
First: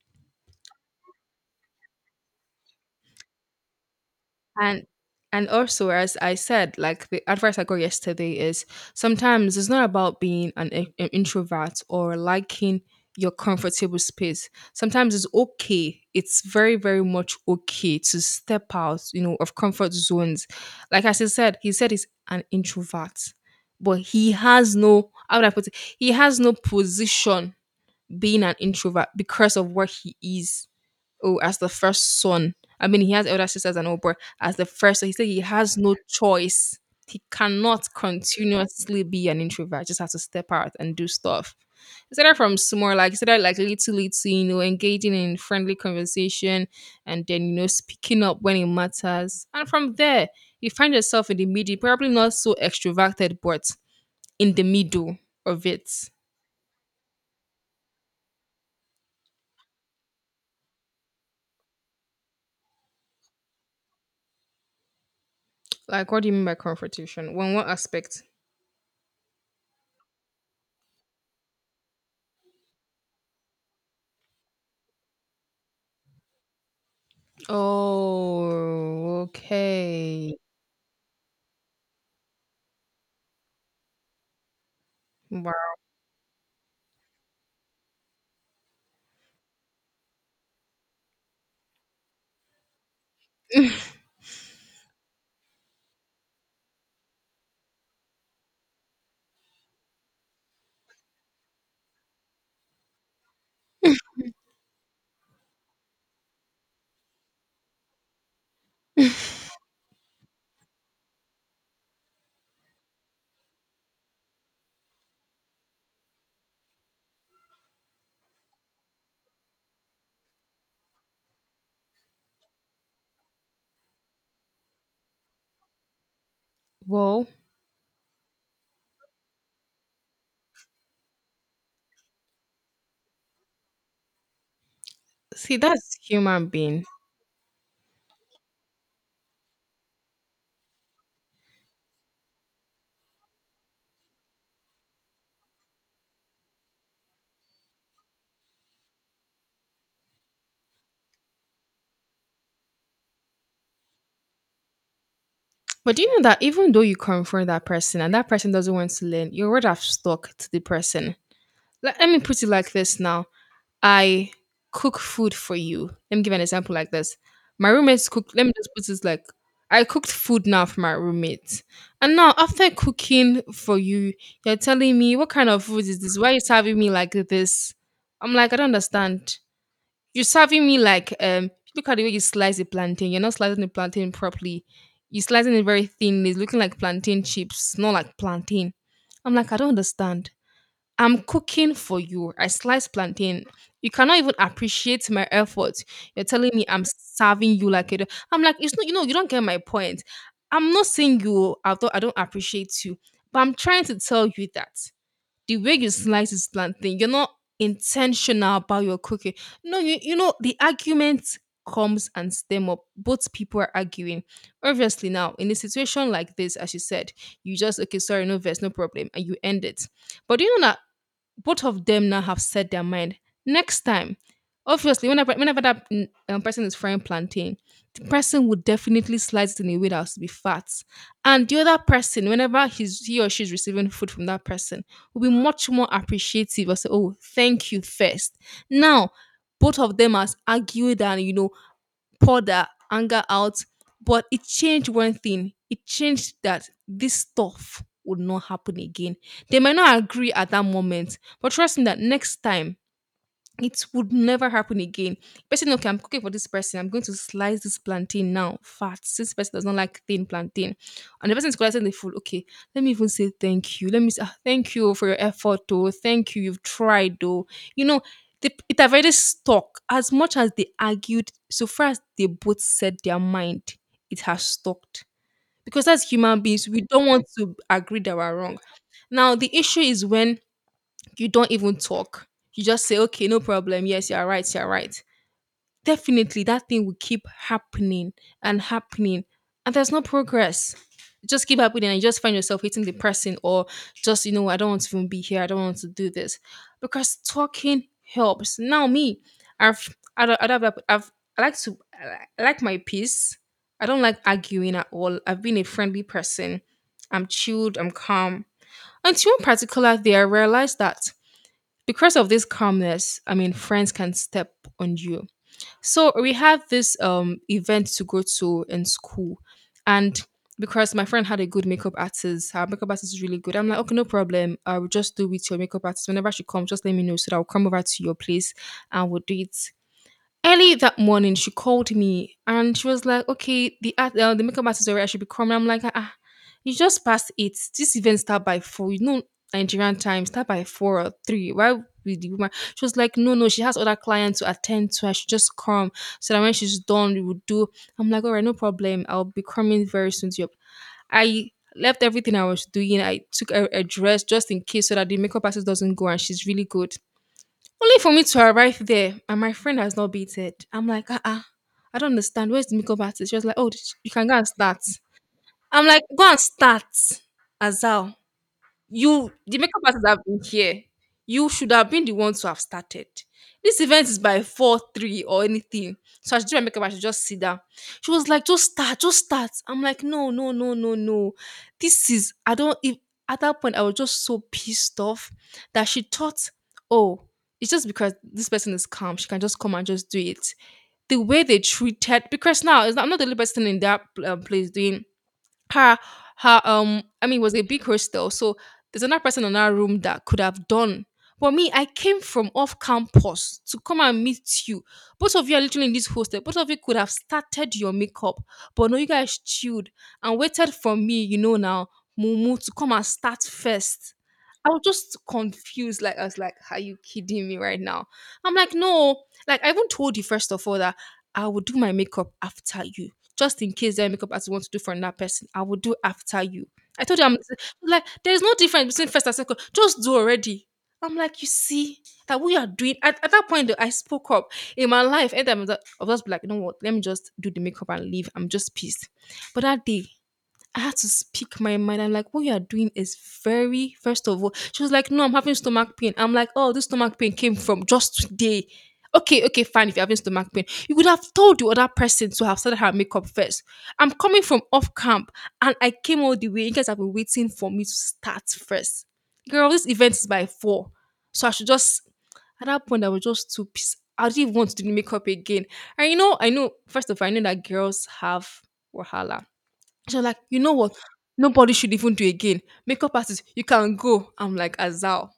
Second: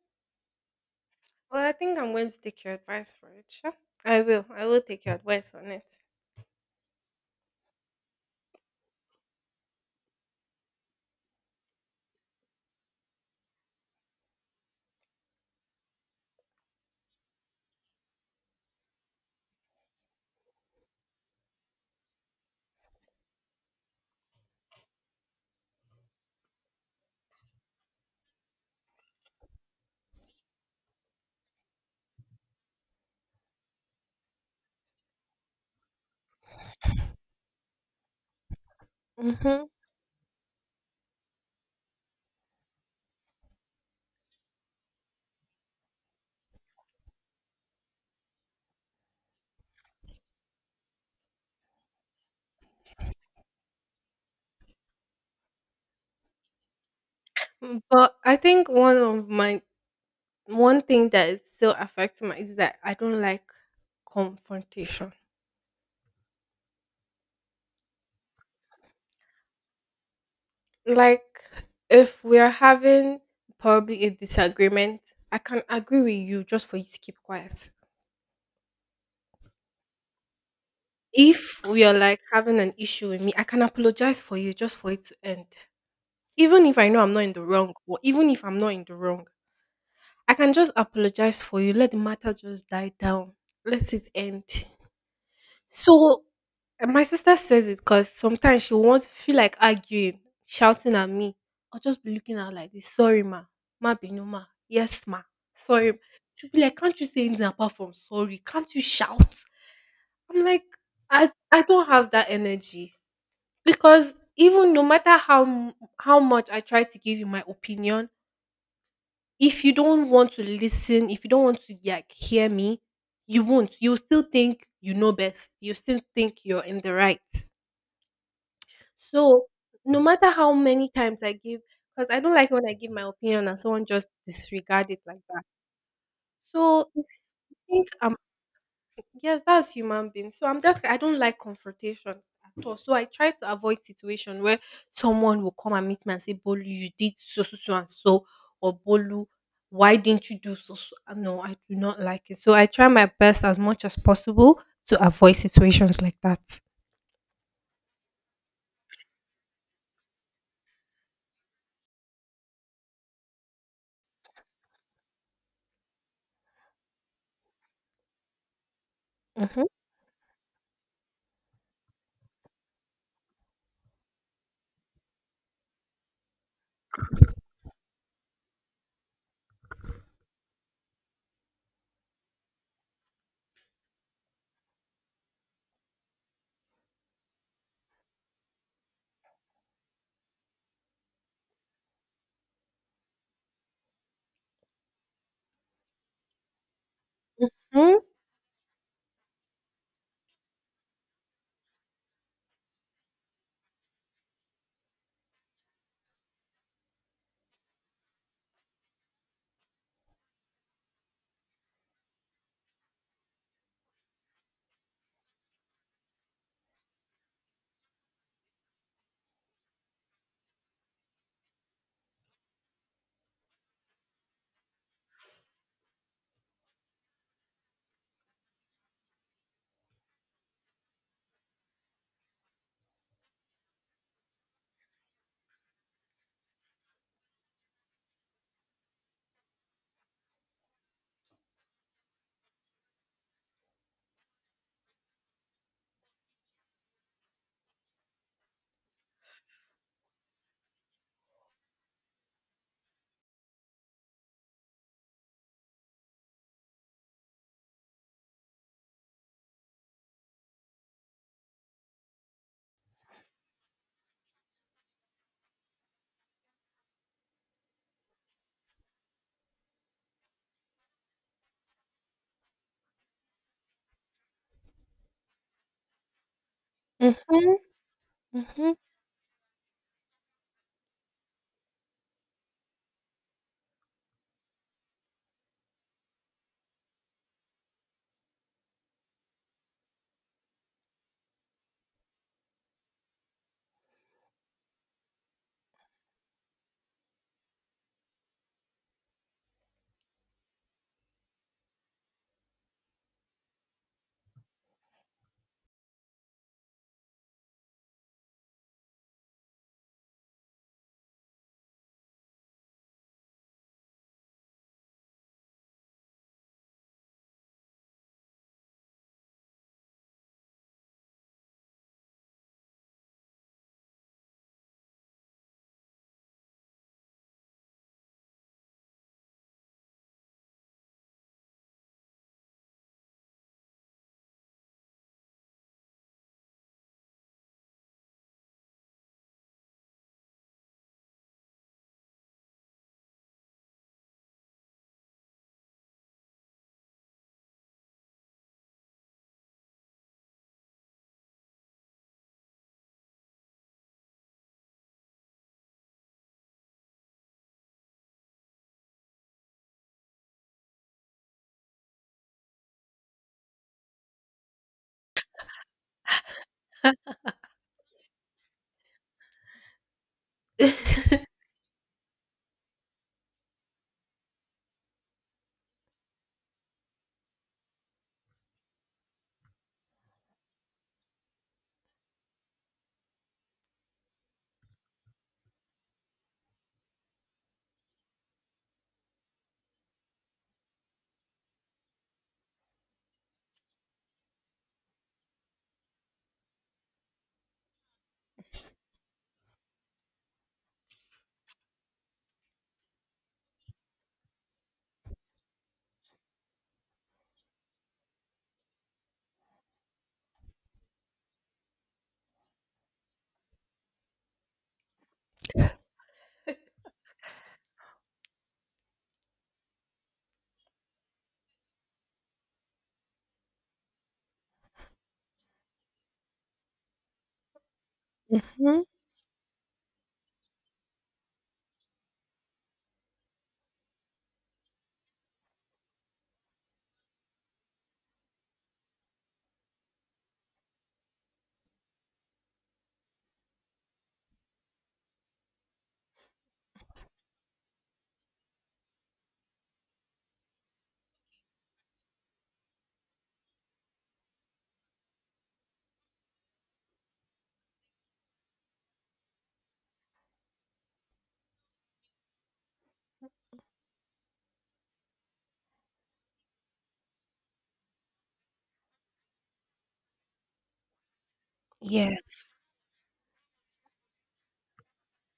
[SPEAKER 2] Well, I think I'm going to take your advice for it. Sure. I will. I will
[SPEAKER 1] And
[SPEAKER 2] take your
[SPEAKER 1] and
[SPEAKER 2] advice on it.
[SPEAKER 1] also, as I said, like the advice I got yesterday is sometimes it's not about being an, i- an introvert or liking your comfortable space. Sometimes it's okay. It's very, very much okay to step out, you know, of comfort zones. Like as he said, he said he's an introvert, but he has no how would I put it? He has no position being an introvert because of what he is. Oh, as the first son. I mean, he has elder sisters and all, but as the first, so he said he has no choice. He cannot continuously be an
[SPEAKER 2] Mm-hmm.
[SPEAKER 1] introvert. Just has to step out and do stuff. Instead of from small, like instead of like little, little, you know, engaging in friendly conversation, and then you know, speaking up when it matters. And from there, you find yourself in the middle, probably not so extroverted, but in the middle of it.
[SPEAKER 2] But I think one of my one thing that is still affecting my is that I don't like confrontation.
[SPEAKER 1] Like, what do you mean by confrontation? When what aspect?
[SPEAKER 2] Like if we are having probably a disagreement, I can agree with you just for you to keep quiet.
[SPEAKER 1] Oh, okay.
[SPEAKER 2] If we are like having an issue with me, I can apologize for you just for it to end.
[SPEAKER 1] Wow.
[SPEAKER 2] Even if I know I'm not in the wrong, or even if I'm not in the wrong. I can just apologize for you. Let the matter just die down. Let it end. So and my sister says it because sometimes she wants to feel like arguing, shouting at me, or just be looking at her like this. Sorry, ma. Ma binu ma. Yes, ma. Sorry. She'll be like, "Can't you say anything apart from sorry? Can't you shout?" I'm like, I I don't have that energy. Because even no matter how m- how much I try to give you my opinion, if you don't want to listen, if you don't want to like hear me, you won't. You still think you know best. You still think you're in the right.
[SPEAKER 1] Well,
[SPEAKER 2] So no matter how many times I give, because I don't like when I give my opinion and someone just disregard it like that.
[SPEAKER 1] see, that's human being.
[SPEAKER 2] So if you think I'm yes, that's human being. So I'm just I don't like confrontations at all. So I try to avoid situation where someone will come and meet me and say, "Bolu, you did so so so and so," or "Bolu, why didn't you do so so." Uh, no, I do not like it. So I try my best as much as possible to avoid
[SPEAKER 1] But
[SPEAKER 2] situations
[SPEAKER 1] do
[SPEAKER 2] like
[SPEAKER 1] you know
[SPEAKER 2] that.
[SPEAKER 1] that even though you confront that person and that person doesn't want to learn, you already have stuck to the person. Let, let me put it like this now. I cook food for you. Let me give an example like this. My roommates cook, let me just put this like,
[SPEAKER 2] Mm-hmm.
[SPEAKER 1] I cooked food now for my roommates. And now, after cooking for you, you're telling me, what kind of food is this? Why are you serving me like this? I'm like, I don't understand. You're serving me like, um look at the way you slice a plantain. You're not slicing the plantain properly. You're slicing it very thinly. It's looking like plantain chips, not like plantain. I'm like, I don't understand. I'm cooking for you. I slice plantain. You cannot even appreciate my effort. You're telling me I'm serving you like
[SPEAKER 2] Mm-hmm.
[SPEAKER 1] it. I'm like, it's not, you know, you don't get my point. I'm not saying you, although I don't appreciate you, but I'm trying to tell you that the way you slice this plantain, you're not intentional about your cooking. No, you you know the argument comes and stem up. Both people are arguing. Obviously, now in a situation like this, as you said, you just okay, sorry, no verse, no problem, and you end it. But do you know that both of them now have set their mind. Next time, obviously, whenever whenever that, mm, um, person is frying plantain, the person would definitely slice it in a way that has to be fat, and the other person, whenever he's he or she's receiving food from that person, will be much more appreciative. I say, oh, thank you first. Now, both of them has argued and you know pour their anger out. But it changed one thing. It changed that this stuff would not happen again. They might not agree at that moment, but trust me that next time it would never happen again. Person, okay, I'm cooking for this person. I'm going to slice this plantain now, fat. Since person does not like thin plantain, and the person is collecting the food. Okay, let me even say thank you. Let me say, "Ah, thank you for your effort, though. Thank you, you've tried, though." You know, they, it have already stuck. As much as they argued, so far as they both said their mind, it has stuck. Because as human beings, we don't want
[SPEAKER 2] Mm-hmm.
[SPEAKER 1] to agree that we're wrong.
[SPEAKER 2] Mm-hmm.
[SPEAKER 1] Now, the issue is when you don't even talk. You just say, okay, no problem. Yes, you're right. You're right. Definitely, that thing will keep happening and happening, and there's no progress. It just keep happening, and you just find yourself hating the person, or just, you know, I don't want to even be here. I don't want to do this because talking helps. Now, me, I've I don't, I don't have, I've I like to, I like my peace. I don't like arguing at all. I've been a friendly person. I'm chilled. I'm calm. Until one particular day, I realized that because of this calmness, I mean, friends can step on you. So we had this um event to go to in school, and because my friend had a good makeup artist, her makeup artist is really good. I'm like, okay, no problem. I will just do with your makeup artist. Whenever she comes, just let me know so that I'll come over to your place and we'll do it. Early that morning, she called me and she was like, "Okay, the art, uh, the makeup artist already I should be coming." I'm like, "Ah, you just passed eight. This event start by four. You know Nigerian time start by four or three. Why would the woman?" She was like, "No, no, she has other clients to attend to. I should just come so that when she's done, we would do." I'm like, "All right, no problem. I'll be coming very soon to your..." I left everything I was doing. I took a, a dress just in case so that the makeup artist doesn't go and she's really good. Only for me to arrive there and my friend has not beaten. I'm like, ah, uh-uh, I don't understand. Where's the makeup artist? She was like, oh, you can go and start. I'm like, go and start, Azal. You, the makeup artist have been here. You should have been the one to have started. This event is by four three or anything. So as I should do my makeup, I should just sit down. She was like, just start, just start. I'm like, no, no, no, no, no. This is, I don't, if, at that point, I was just so pissed off that she thought, oh, it's just because this person is calm. She can just come and just do it the way they treated, because now it's not, I'm not the only person in that, um, place doing her, her, um I mean it was a big hostel, so there's another person in our room that could have done. But me, I came from off campus to come and meet you. Both of you are literally in this hostel. Both of you could have started your makeup, but no, you guys chilled and waited for me. You know now, Mumu to come and start first. I was just confused. Like I was like, "Are you kidding me right now?" I'm like, "No." Like I even told you first of all that I would do my makeup after you, just in case that makeup artist wants to do for another person, I will do after you. I told her, I'm like, there's no difference between first and second. Just do already. I'm like, you see that we are doing at, at that point. Though, I spoke up in my life, and I'm just, I'll like, you know what? Let me just do the makeup and leave. I'm just pissed. But that day, I had to speak my mind. I'm like, what you are doing is very, first of all, she was like, no, I'm having stomach pain. I'm like, oh, this stomach pain came from just today. Okay, okay, fine. If you're having stomach pain, you would have told the other person to have started her makeup first. I'm coming from off camp and I came all the way. You guys have been waiting for me to start first. Girl, this event is by four. So I should just, at that point, I was just too pissed. I didn't even want to do the makeup again. And you know, I know, first of all, I know that girls have wahala. She was like, you know what? Nobody should even do
[SPEAKER 2] Yes.
[SPEAKER 1] again. Makeup artist, you can go. I'm like, Azal.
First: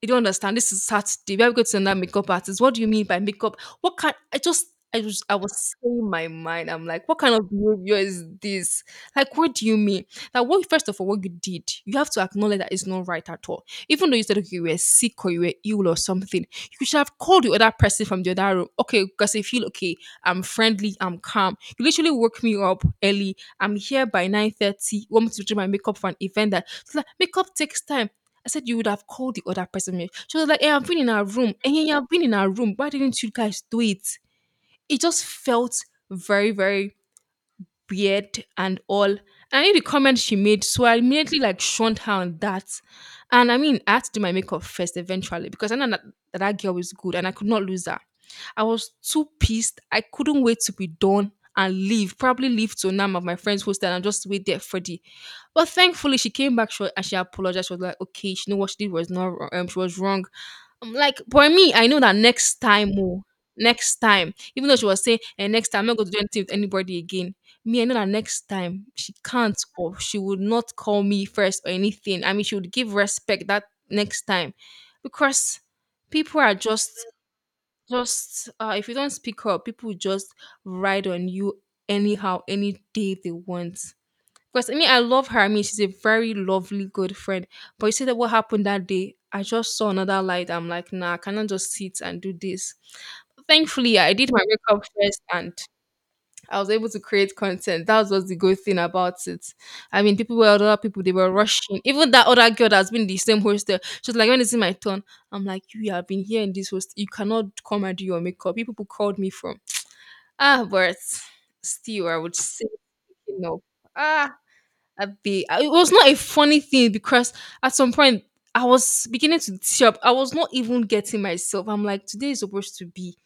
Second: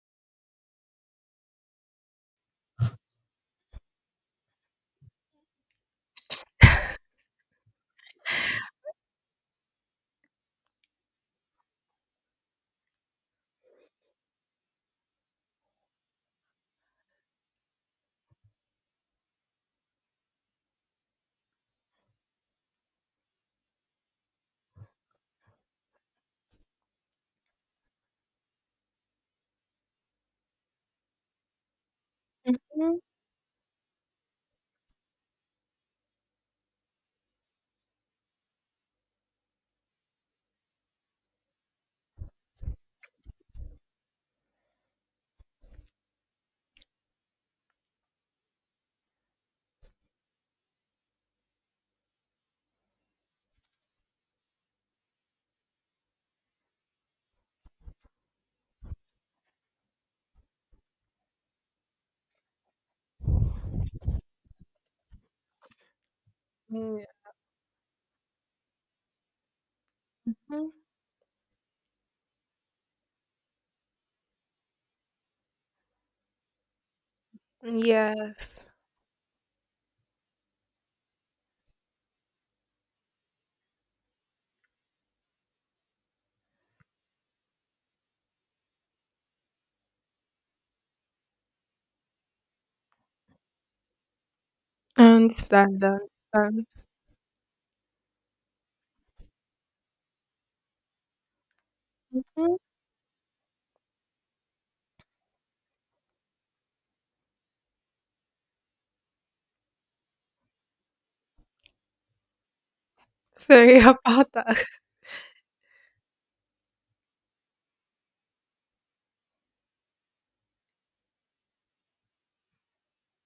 [SPEAKER 1] You don't understand. This is Saturday. We are going to another makeup artist. What do you mean by makeup? What kind? I just, I was, I was saying my mind. I'm like, what kind of behavior is this? Like, what do you mean? That what? First of all, what you did, you have to acknowledge that it's not right at all. Even though you said okay, you were sick or you were ill or something, you should have called the other person from the other room. Okay, because I feel okay. I'm friendly. I'm calm. You literally woke me up early. I'm here by nine thirty. Want me to do my makeup for an event that. It's like, makeup takes time. I said, you would have called the other person, ma'am. She was like, hey, I've been in our room. And yeah, I've been in our room. Why
[SPEAKER 2] Mm-hmm.
[SPEAKER 1] didn't you guys do it? It just felt very, very beard and all. I knew the comment she made, so I immediately like shunned her on that. And I mean, I had to do my makeup first eventually because I know that that, that girl is good and I could not lose her. I was too pissed. I couldn't wait to be done and leave. Probably leave to Nam of my friend's hostel and just wait there for the. But thankfully, she came back short and she apologized. She was like, okay, she knew what she did was not wrong. Um, she was wrong. I'm like, for me, I know that next time, oh, next time, even though she was saying, and next time, I'm not going to do anything with anybody
[SPEAKER 2] Mm-hmm.
[SPEAKER 1] again. Me, I know that next time she can't or she would not call me first or anything. I mean, she would give respect that next time, because people are just, just,
[SPEAKER 2] Yes.
[SPEAKER 1] uh, if you don't speak up, people will just ride on you anyhow, any day they want. Because I mean, I love her. I mean, she's a very lovely, good friend. But you see that what happened that day, I just saw another light. I'm like, nah, I cannot just sit and do this. Thankfully, I did my makeup
[SPEAKER 2] I
[SPEAKER 1] first and
[SPEAKER 2] understand, I
[SPEAKER 1] I
[SPEAKER 2] understand.
[SPEAKER 1] was able to create content. That was the good thing about it. I mean, people were other people, they were rushing. Even that other
[SPEAKER 2] Mhm.
[SPEAKER 1] girl that's been in the same hostel, she's like, when it's in my turn, I'm like, you have been here in this host. You cannot come and do your makeup. You people called me from. Ah, but still, I would say, you know,
[SPEAKER 2] Sorry about
[SPEAKER 1] ah,
[SPEAKER 2] that.
[SPEAKER 1] Abi, I- it was not a funny thing because at some point I was beginning to tear up. I was not even getting myself. I'm like, today is supposed to be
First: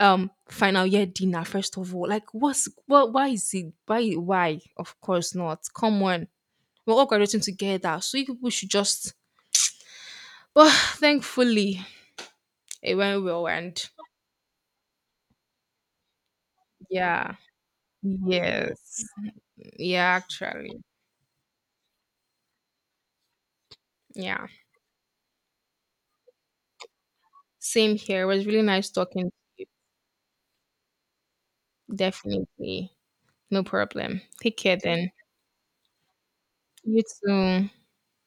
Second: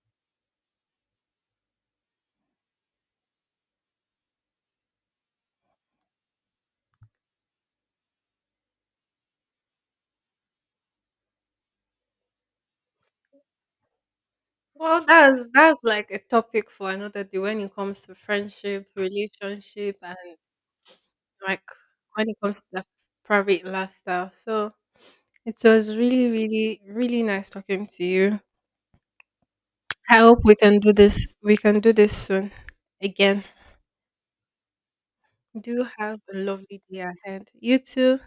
[SPEAKER 1] um final year dinner, first of all. Like, what's what? Why is it? Why? Why? Of course not. Come on, we're all graduating together, so you people should just. But thankfully, it went well, and
[SPEAKER 2] Well, that's that's like a topic for another
[SPEAKER 1] yeah,
[SPEAKER 2] day when it comes to friendship,
[SPEAKER 1] yes,
[SPEAKER 2] relationship,
[SPEAKER 1] yeah,
[SPEAKER 2] and
[SPEAKER 1] actually,
[SPEAKER 2] like when it comes to the private lifestyle.
[SPEAKER 1] yeah.
[SPEAKER 2] So it was really, really, really nice talking
[SPEAKER 1] Same
[SPEAKER 2] to
[SPEAKER 1] here. It
[SPEAKER 2] you.
[SPEAKER 1] was really nice talking to you.
[SPEAKER 2] I hope we can do this. We can do this soon
[SPEAKER 1] Definitely,
[SPEAKER 2] again.
[SPEAKER 1] no problem. Take care then.
[SPEAKER 2] Do have a lovely day
[SPEAKER 1] You
[SPEAKER 2] ahead.
[SPEAKER 1] too.
[SPEAKER 2] You too.